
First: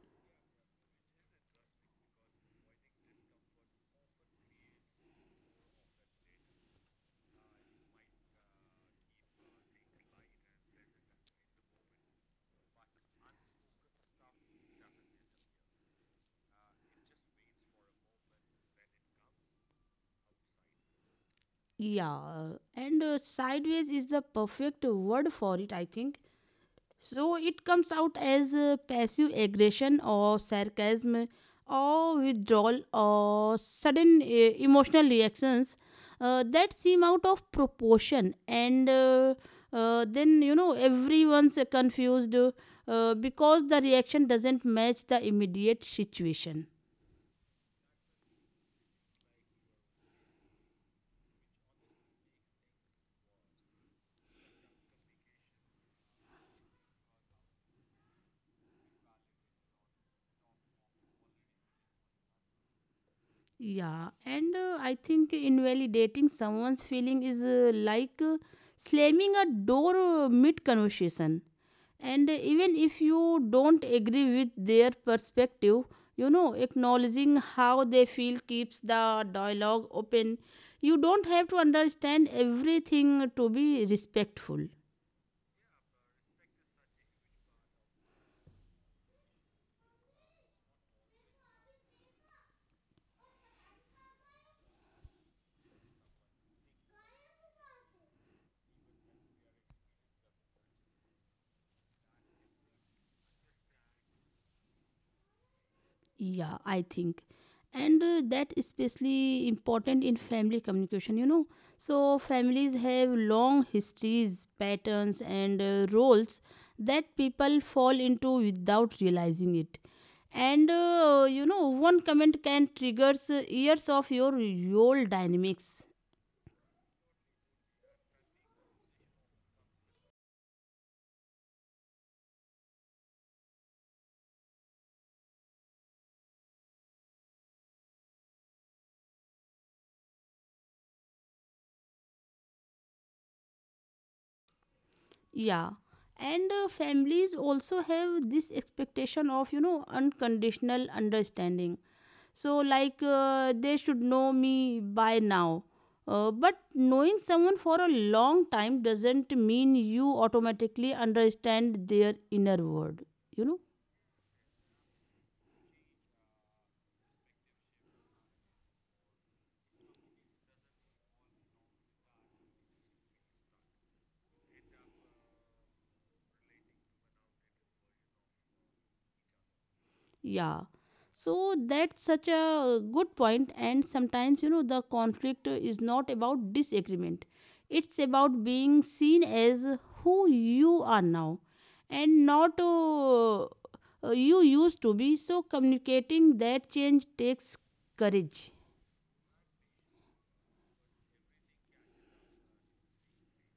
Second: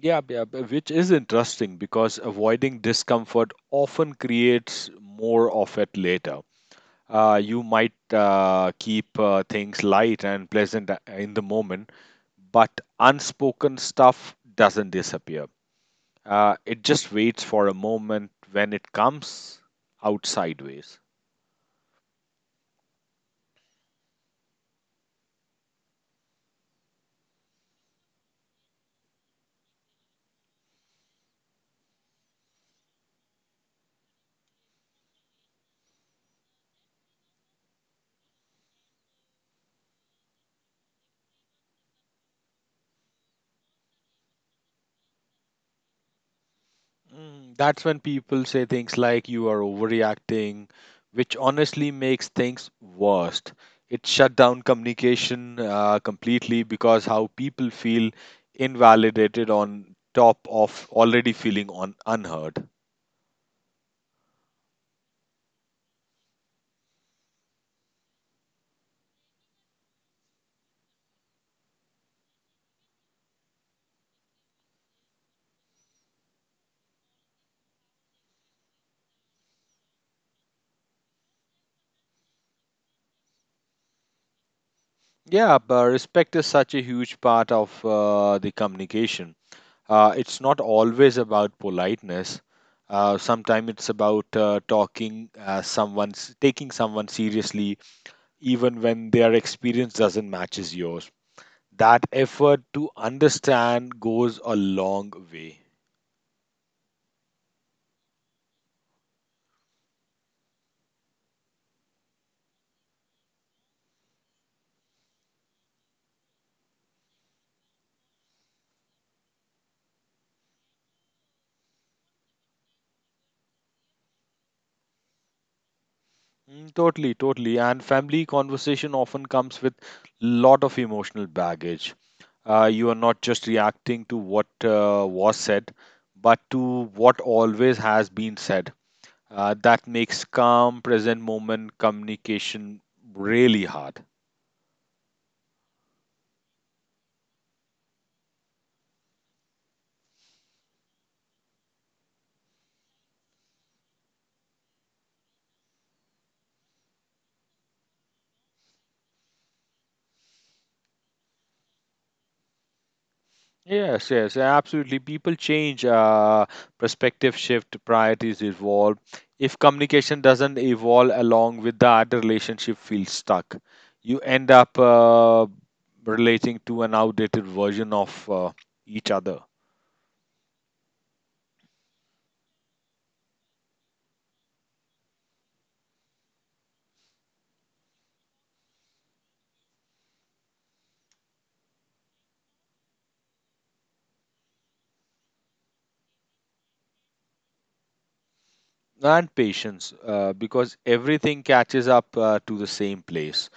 B: Yeah, yeah, which is interesting because avoiding discomfort often creates more of it later. You might keep things light and pleasant in the moment, but unspoken stuff doesn't disappear. It just waits for a moment when it comes out sideways.
A: Yeah, and sideways is the perfect word for it, I think. So it comes out as passive aggression or sarcasm or withdrawal or sudden emotional reactions that seem out of proportion. And then, you know, everyone's confused because the reaction doesn't match the immediate situation.
B: Mm, that's when people say things like you are overreacting, which honestly makes things worst. It shut down communication completely because how people feel invalidated on top of already feeling on unheard.
A: Yeah, and I think invalidating someone's feeling is like slamming a door mid conversation. And even if you don't agree with their perspective, you know, acknowledging how they feel keeps the dialogue open. You don't have to understand everything to be respectful.
B: Yeah, but respect is such a huge part of the communication. It's not always about politeness. Sometimes it's about talking someone's taking someone seriously even when their experience doesn't matches yours. That effort to understand goes a long way.
A: Yeah, I think, and that especially important in family communication, you know. So families have long histories, patterns, and roles that people fall into without realizing it. And, you know, one comment can triggers years of your old dynamics.
B: Mm, totally, totally. And family conversation often comes with lot of emotional baggage. You are not just reacting to what was said, but to what always has been said. That makes calm, present moment communication really hard.
A: Yeah, and families also have this expectation of, you know, unconditional understanding. So like, they should know me by now. But knowing someone for a long time doesn't mean you automatically understand their inner world, you know.
B: Yes, yes, absolutely. People change, perspective shift, priorities evolve. If communication doesn't evolve along with that, the relationship feels stuck. You end up relating to an outdated version of each other.
A: Yeah, so that's such a good point. And sometimes, you know, the conflict is not about disagreement, it's about being seen as who you are now, and not you used to be. So communicating that change takes courage.
B: And patience because everything catches up to the same place.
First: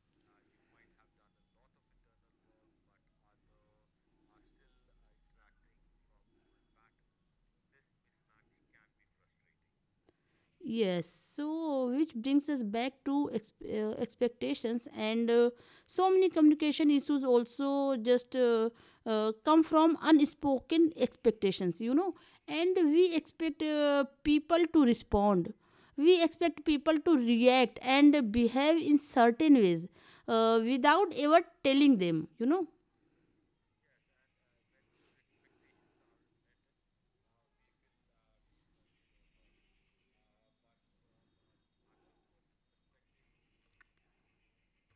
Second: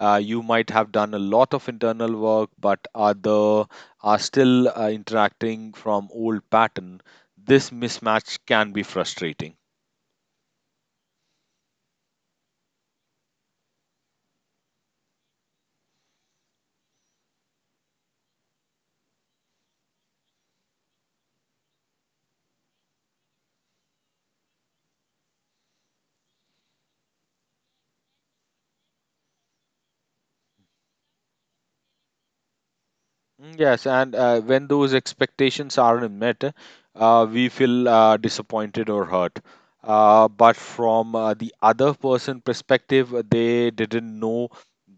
B: You might have done a lot of internal work, but other are still interacting from old pattern. This mismatch can be frustrating.
A: Yes, so which brings us back to expectations, and so many communication issues also just come from unspoken expectations, you know. And we expect people to respond, we expect people to react and behave in certain ways without ever telling them, you know.
B: Mm, yes, and when those expectations aren't met, we feel disappointed or hurt, but from the other person perspective they didn't know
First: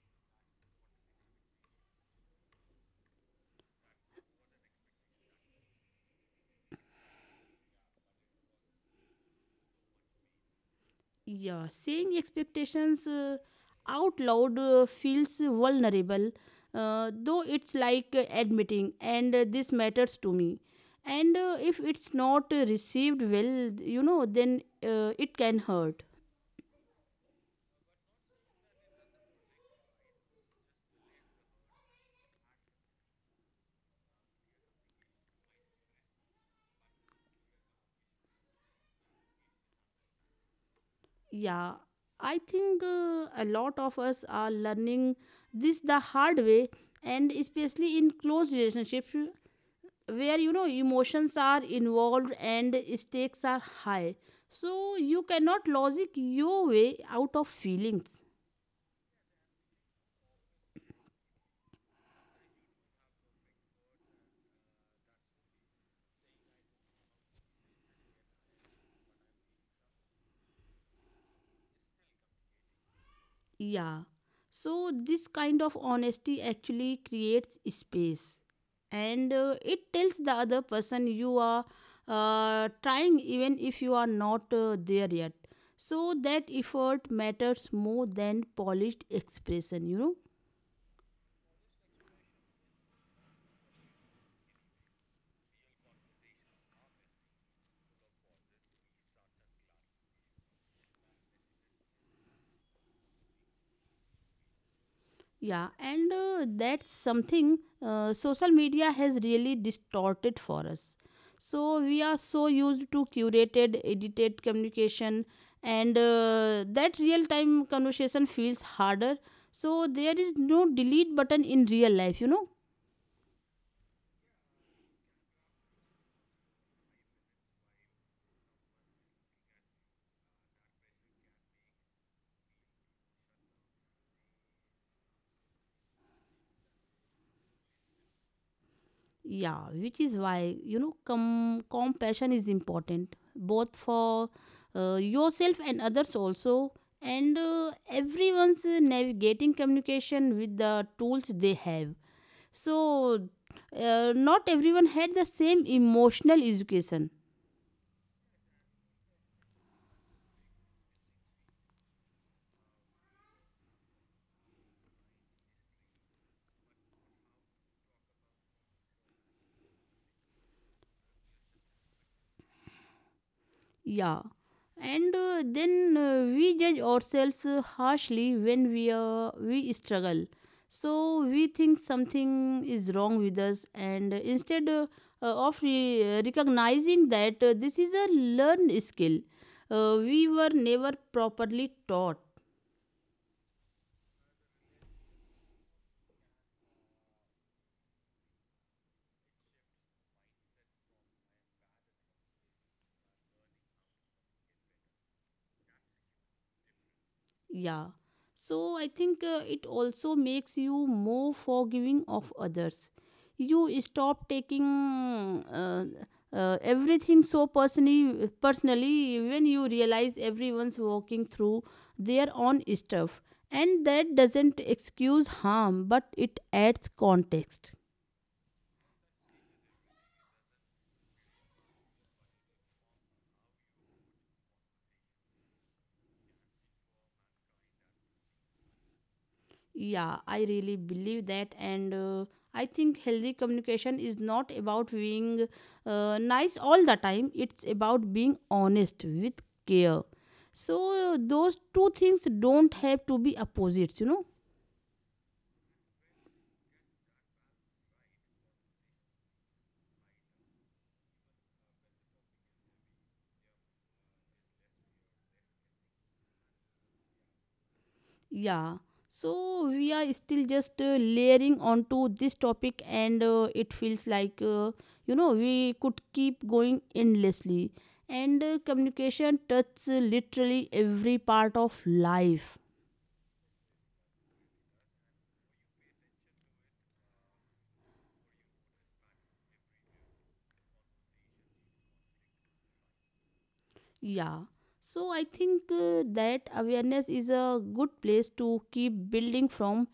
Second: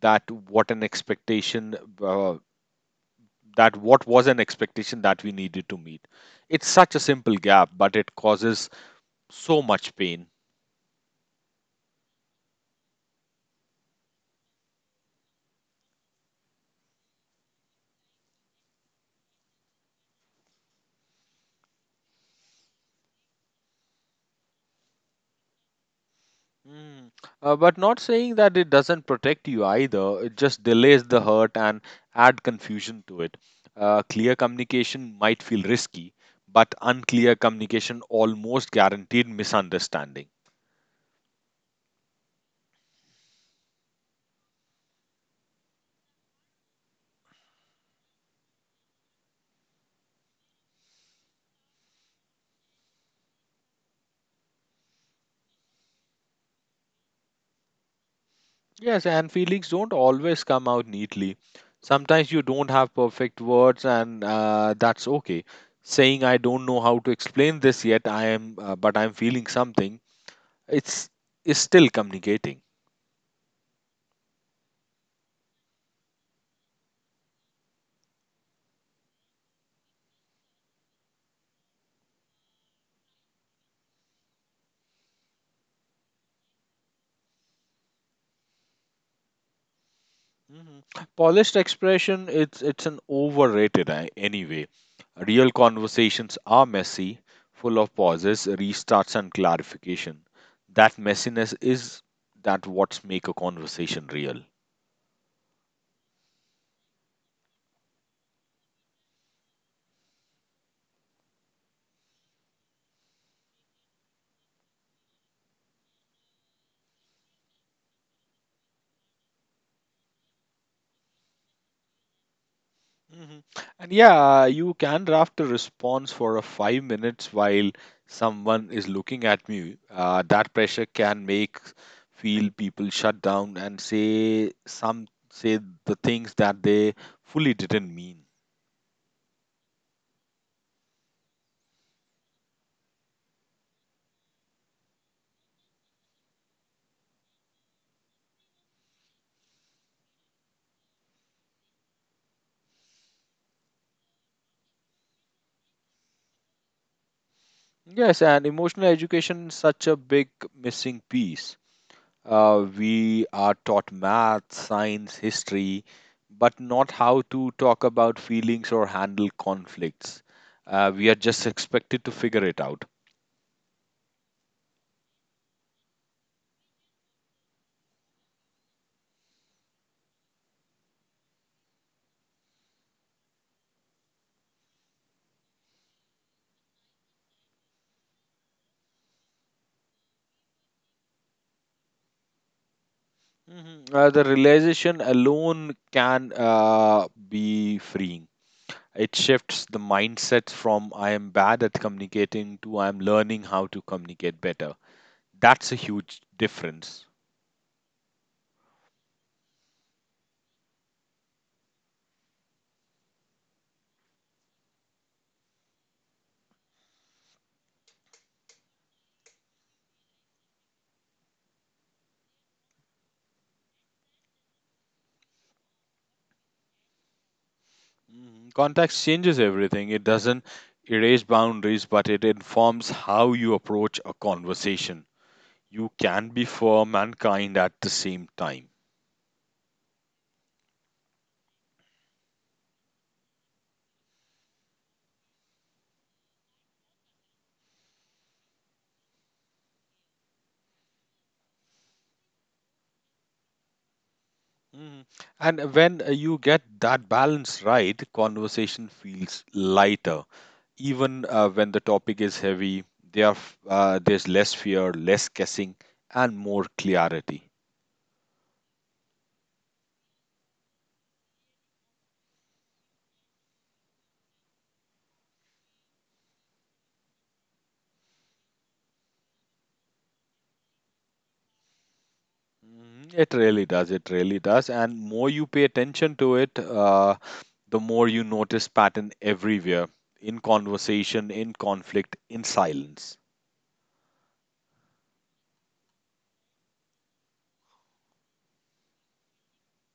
B: that what an expectation uh, that what was an expectation that we needed to meet. It's such a simple gap, but it causes so much pain.
A: Yeah, saying expectations out loud feels vulnerable, though it's like admitting, and this matters to me. And if it's not received well, you know, then it can hurt.
B: Mm. But not saying that it doesn't protect you either, it just delays the hurt and add confusion to it. Clear communication might feel risky, but unclear communication almost guaranteed misunderstanding.
A: Yeah, I think a lot of us are learning this the hard way, and especially in close relationships, where, you know, emotions are involved and stakes are high, so you cannot logic your way out of feelings.
B: Yes, and feelings don't always come out neatly. Sometimes you don't have perfect words, and that's okay. Saying I don't know how to explain this yet, but I'm feeling something. It's Is still communicating.
A: Yeah, so this kind of honesty actually creates space, and it tells the other person you are trying, even if you are not there yet. So that effort matters more than polished expression, you know.
B: Mhm. Polished expression, it's an overrated anyway. Real conversations are messy, full of pauses, restarts, and clarification. That messiness is that what's make a conversation real.
A: Yeah, and that's something social media has really distorted for us. So we are so used to curated, edited communication, and that real time conversation feels harder. So there is no delete button in real life, you know.
B: Mhm. And yeah, you can draft a response for a 5 minutes while someone is looking at me. That pressure can make feel people shut down and say the things that they fully didn't mean.
A: Yeah, which is why, you know, compassion is important both for yourself and others also. And everyone's navigating communication with the tools they have. So, not everyone had the same emotional education.
B: Yes, and emotional education is such a big missing piece. We are taught math, science, history, but not how to talk about feelings or handle conflicts. We are just expected to figure it out.
A: Yeah. And then we judge ourselves harshly when we struggle. So we think something is wrong with us, and instead of recognizing that this is a learned skill, we were never properly taught.
B: Mhm. The realization alone can be freeing. It shifts the mindset from I am bad at communicating to I am learning how to communicate better. That's a huge difference.
A: Yeah. So I think it also makes you more forgiving of others. You stop taking, everything so personally when you realize everyone's walking through their own stuff. And that doesn't excuse harm, but it adds context.
B: Mhm. Context changes everything. It doesn't erase boundaries, but it informs how you approach a conversation. You can be firm and kind at the same time.
A: Yeah, I really believe that, and I think healthy communication is not about being nice all the time, it's about being honest with care. So, those two things don't have to be opposites, you know.
B: Mhm. And when you get that balance right, conversation feels lighter. Even when the topic is heavy, there's less fear, less guessing, and more clarity.
A: Yeah, so we are still just layering onto this topic, and it feels like, you know, we could keep going endlessly. And communication touches literally every part of life.
B: Mhm. It really does. It really does. And more you pay attention to it, the more you notice pattern everywhere, in conversation, in conflict, in silence.
A: Yeah. So I think that awareness is a good place to keep building from.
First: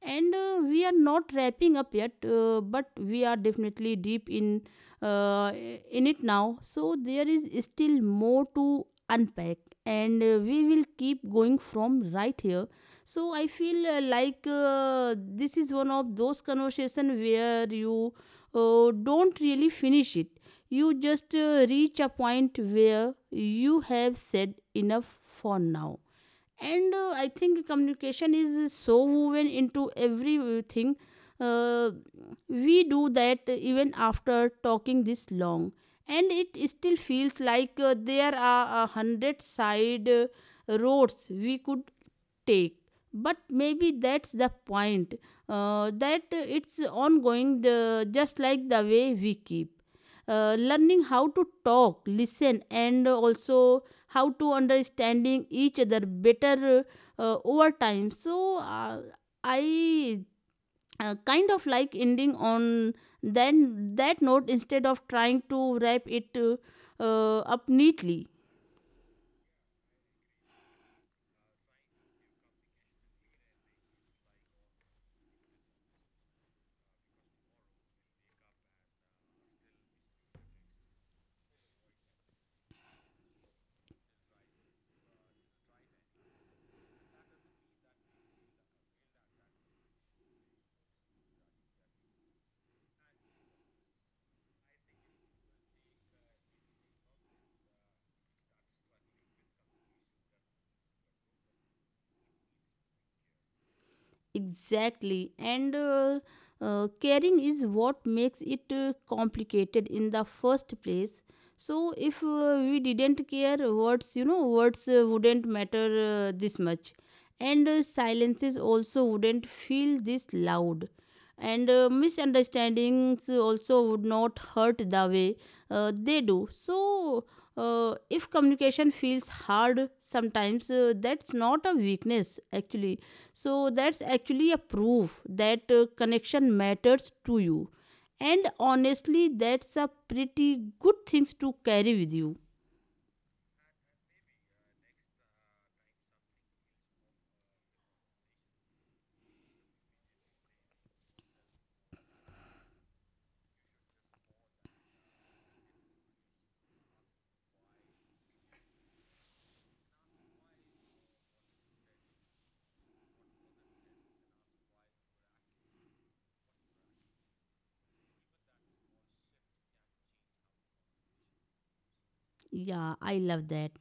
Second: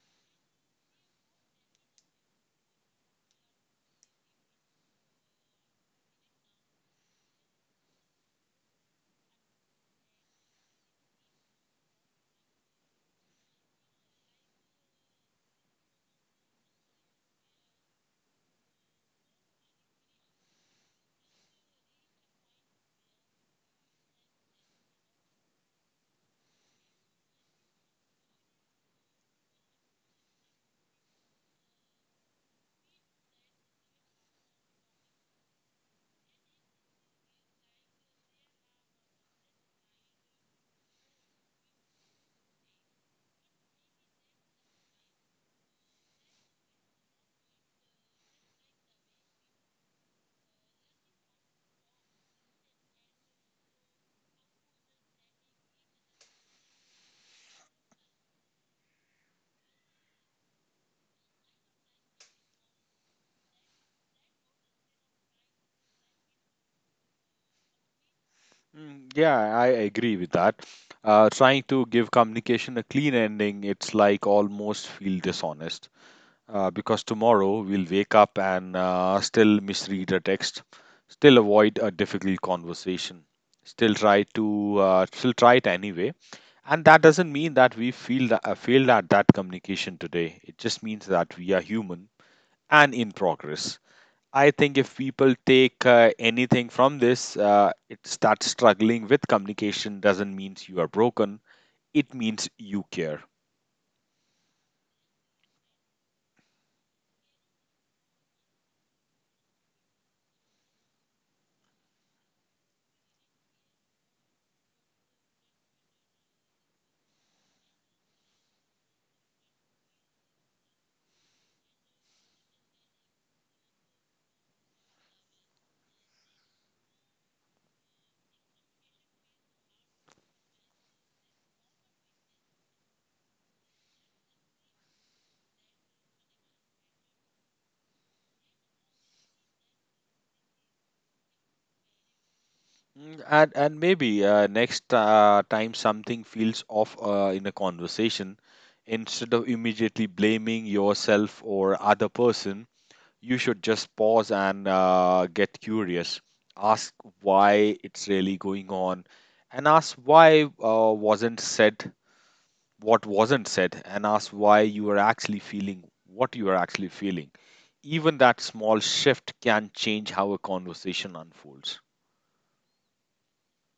A: And we are not wrapping up yet, but we are definitely deep in, uh, in it now. So there is still more to unpack, and we will keep going from right here. So I feel like this is one of those conversations where you don't really finish it, you just reach a point where you have said enough for now. And I think communication is so woven into everything. Uh, we do that even after talking this long. And it still feels like there are a hundred side roads we could take. But maybe that's the point, that it's ongoing, the, just like the way we keep learning how to talk, listen, and also how to understanding each other better over time. So, I kind of like ending on then that note, instead of trying to wrap it, up neatly.
B: Mm, yeah, I agree with that. Trying to give communication a clean ending, it's like almost feel dishonest because tomorrow we'll wake up and still misread a text, still avoid a difficult conversation, still try it anyway. And that doesn't mean that we feel that failed at that communication today. It just means that we are human and in progress. I think if people take anything from this, it's that struggling with communication doesn't mean you are broken. It means you care.
A: Exactly. And caring is what makes it complicated in the first place. So if we didn't care, words, you know, words wouldn't matter this much. And silences also wouldn't feel this loud. And misunderstandings also would not hurt the way they do. So if communication feels hard sometimes, that's not a weakness actually. So that's actually a proof that connection matters to you. And honestly, that's a pretty good things to carry with you.
B: Mm, and maybe next time something feels off in a conversation, instead of immediately blaming yourself or other person, you should just pause and get curious. Ask why it's really going on, and ask why wasn't said what wasn't said, and ask why you are actually feeling what you are actually feeling. Even that small shift can change how a conversation unfolds.
A: Yeah, I love that.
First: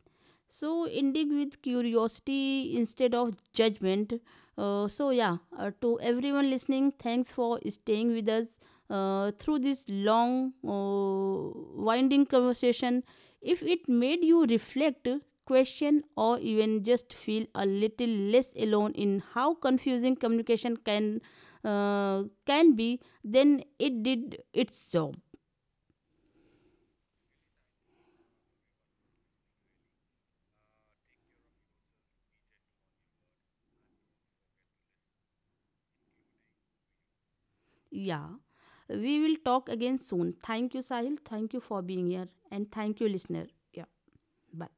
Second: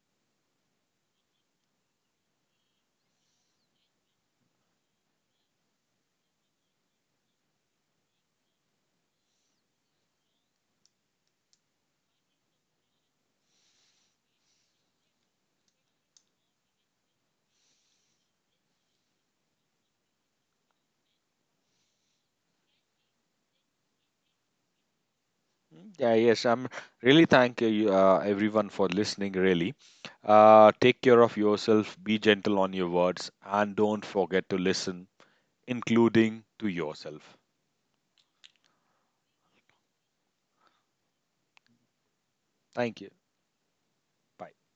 A: So, ending with curiosity instead of judgment. So, yeah, to everyone listening, thanks for staying with us through this long, winding conversation. If it made you reflect, question, or even just feel a little less alone in how confusing communication can be, then it did its job.
B: Mm, Yeah, yes, I'm Really thank you, everyone for listening. Really, take care of yourself, be gentle on your words, and don't forget to listen, including to yourself.
A: Yeah. We will talk again soon. Thank you, Sahil. Thank you for being here. And thank
B: Thank
A: you,
B: you.
A: listener. Yeah.
B: Bye.
A: Bye.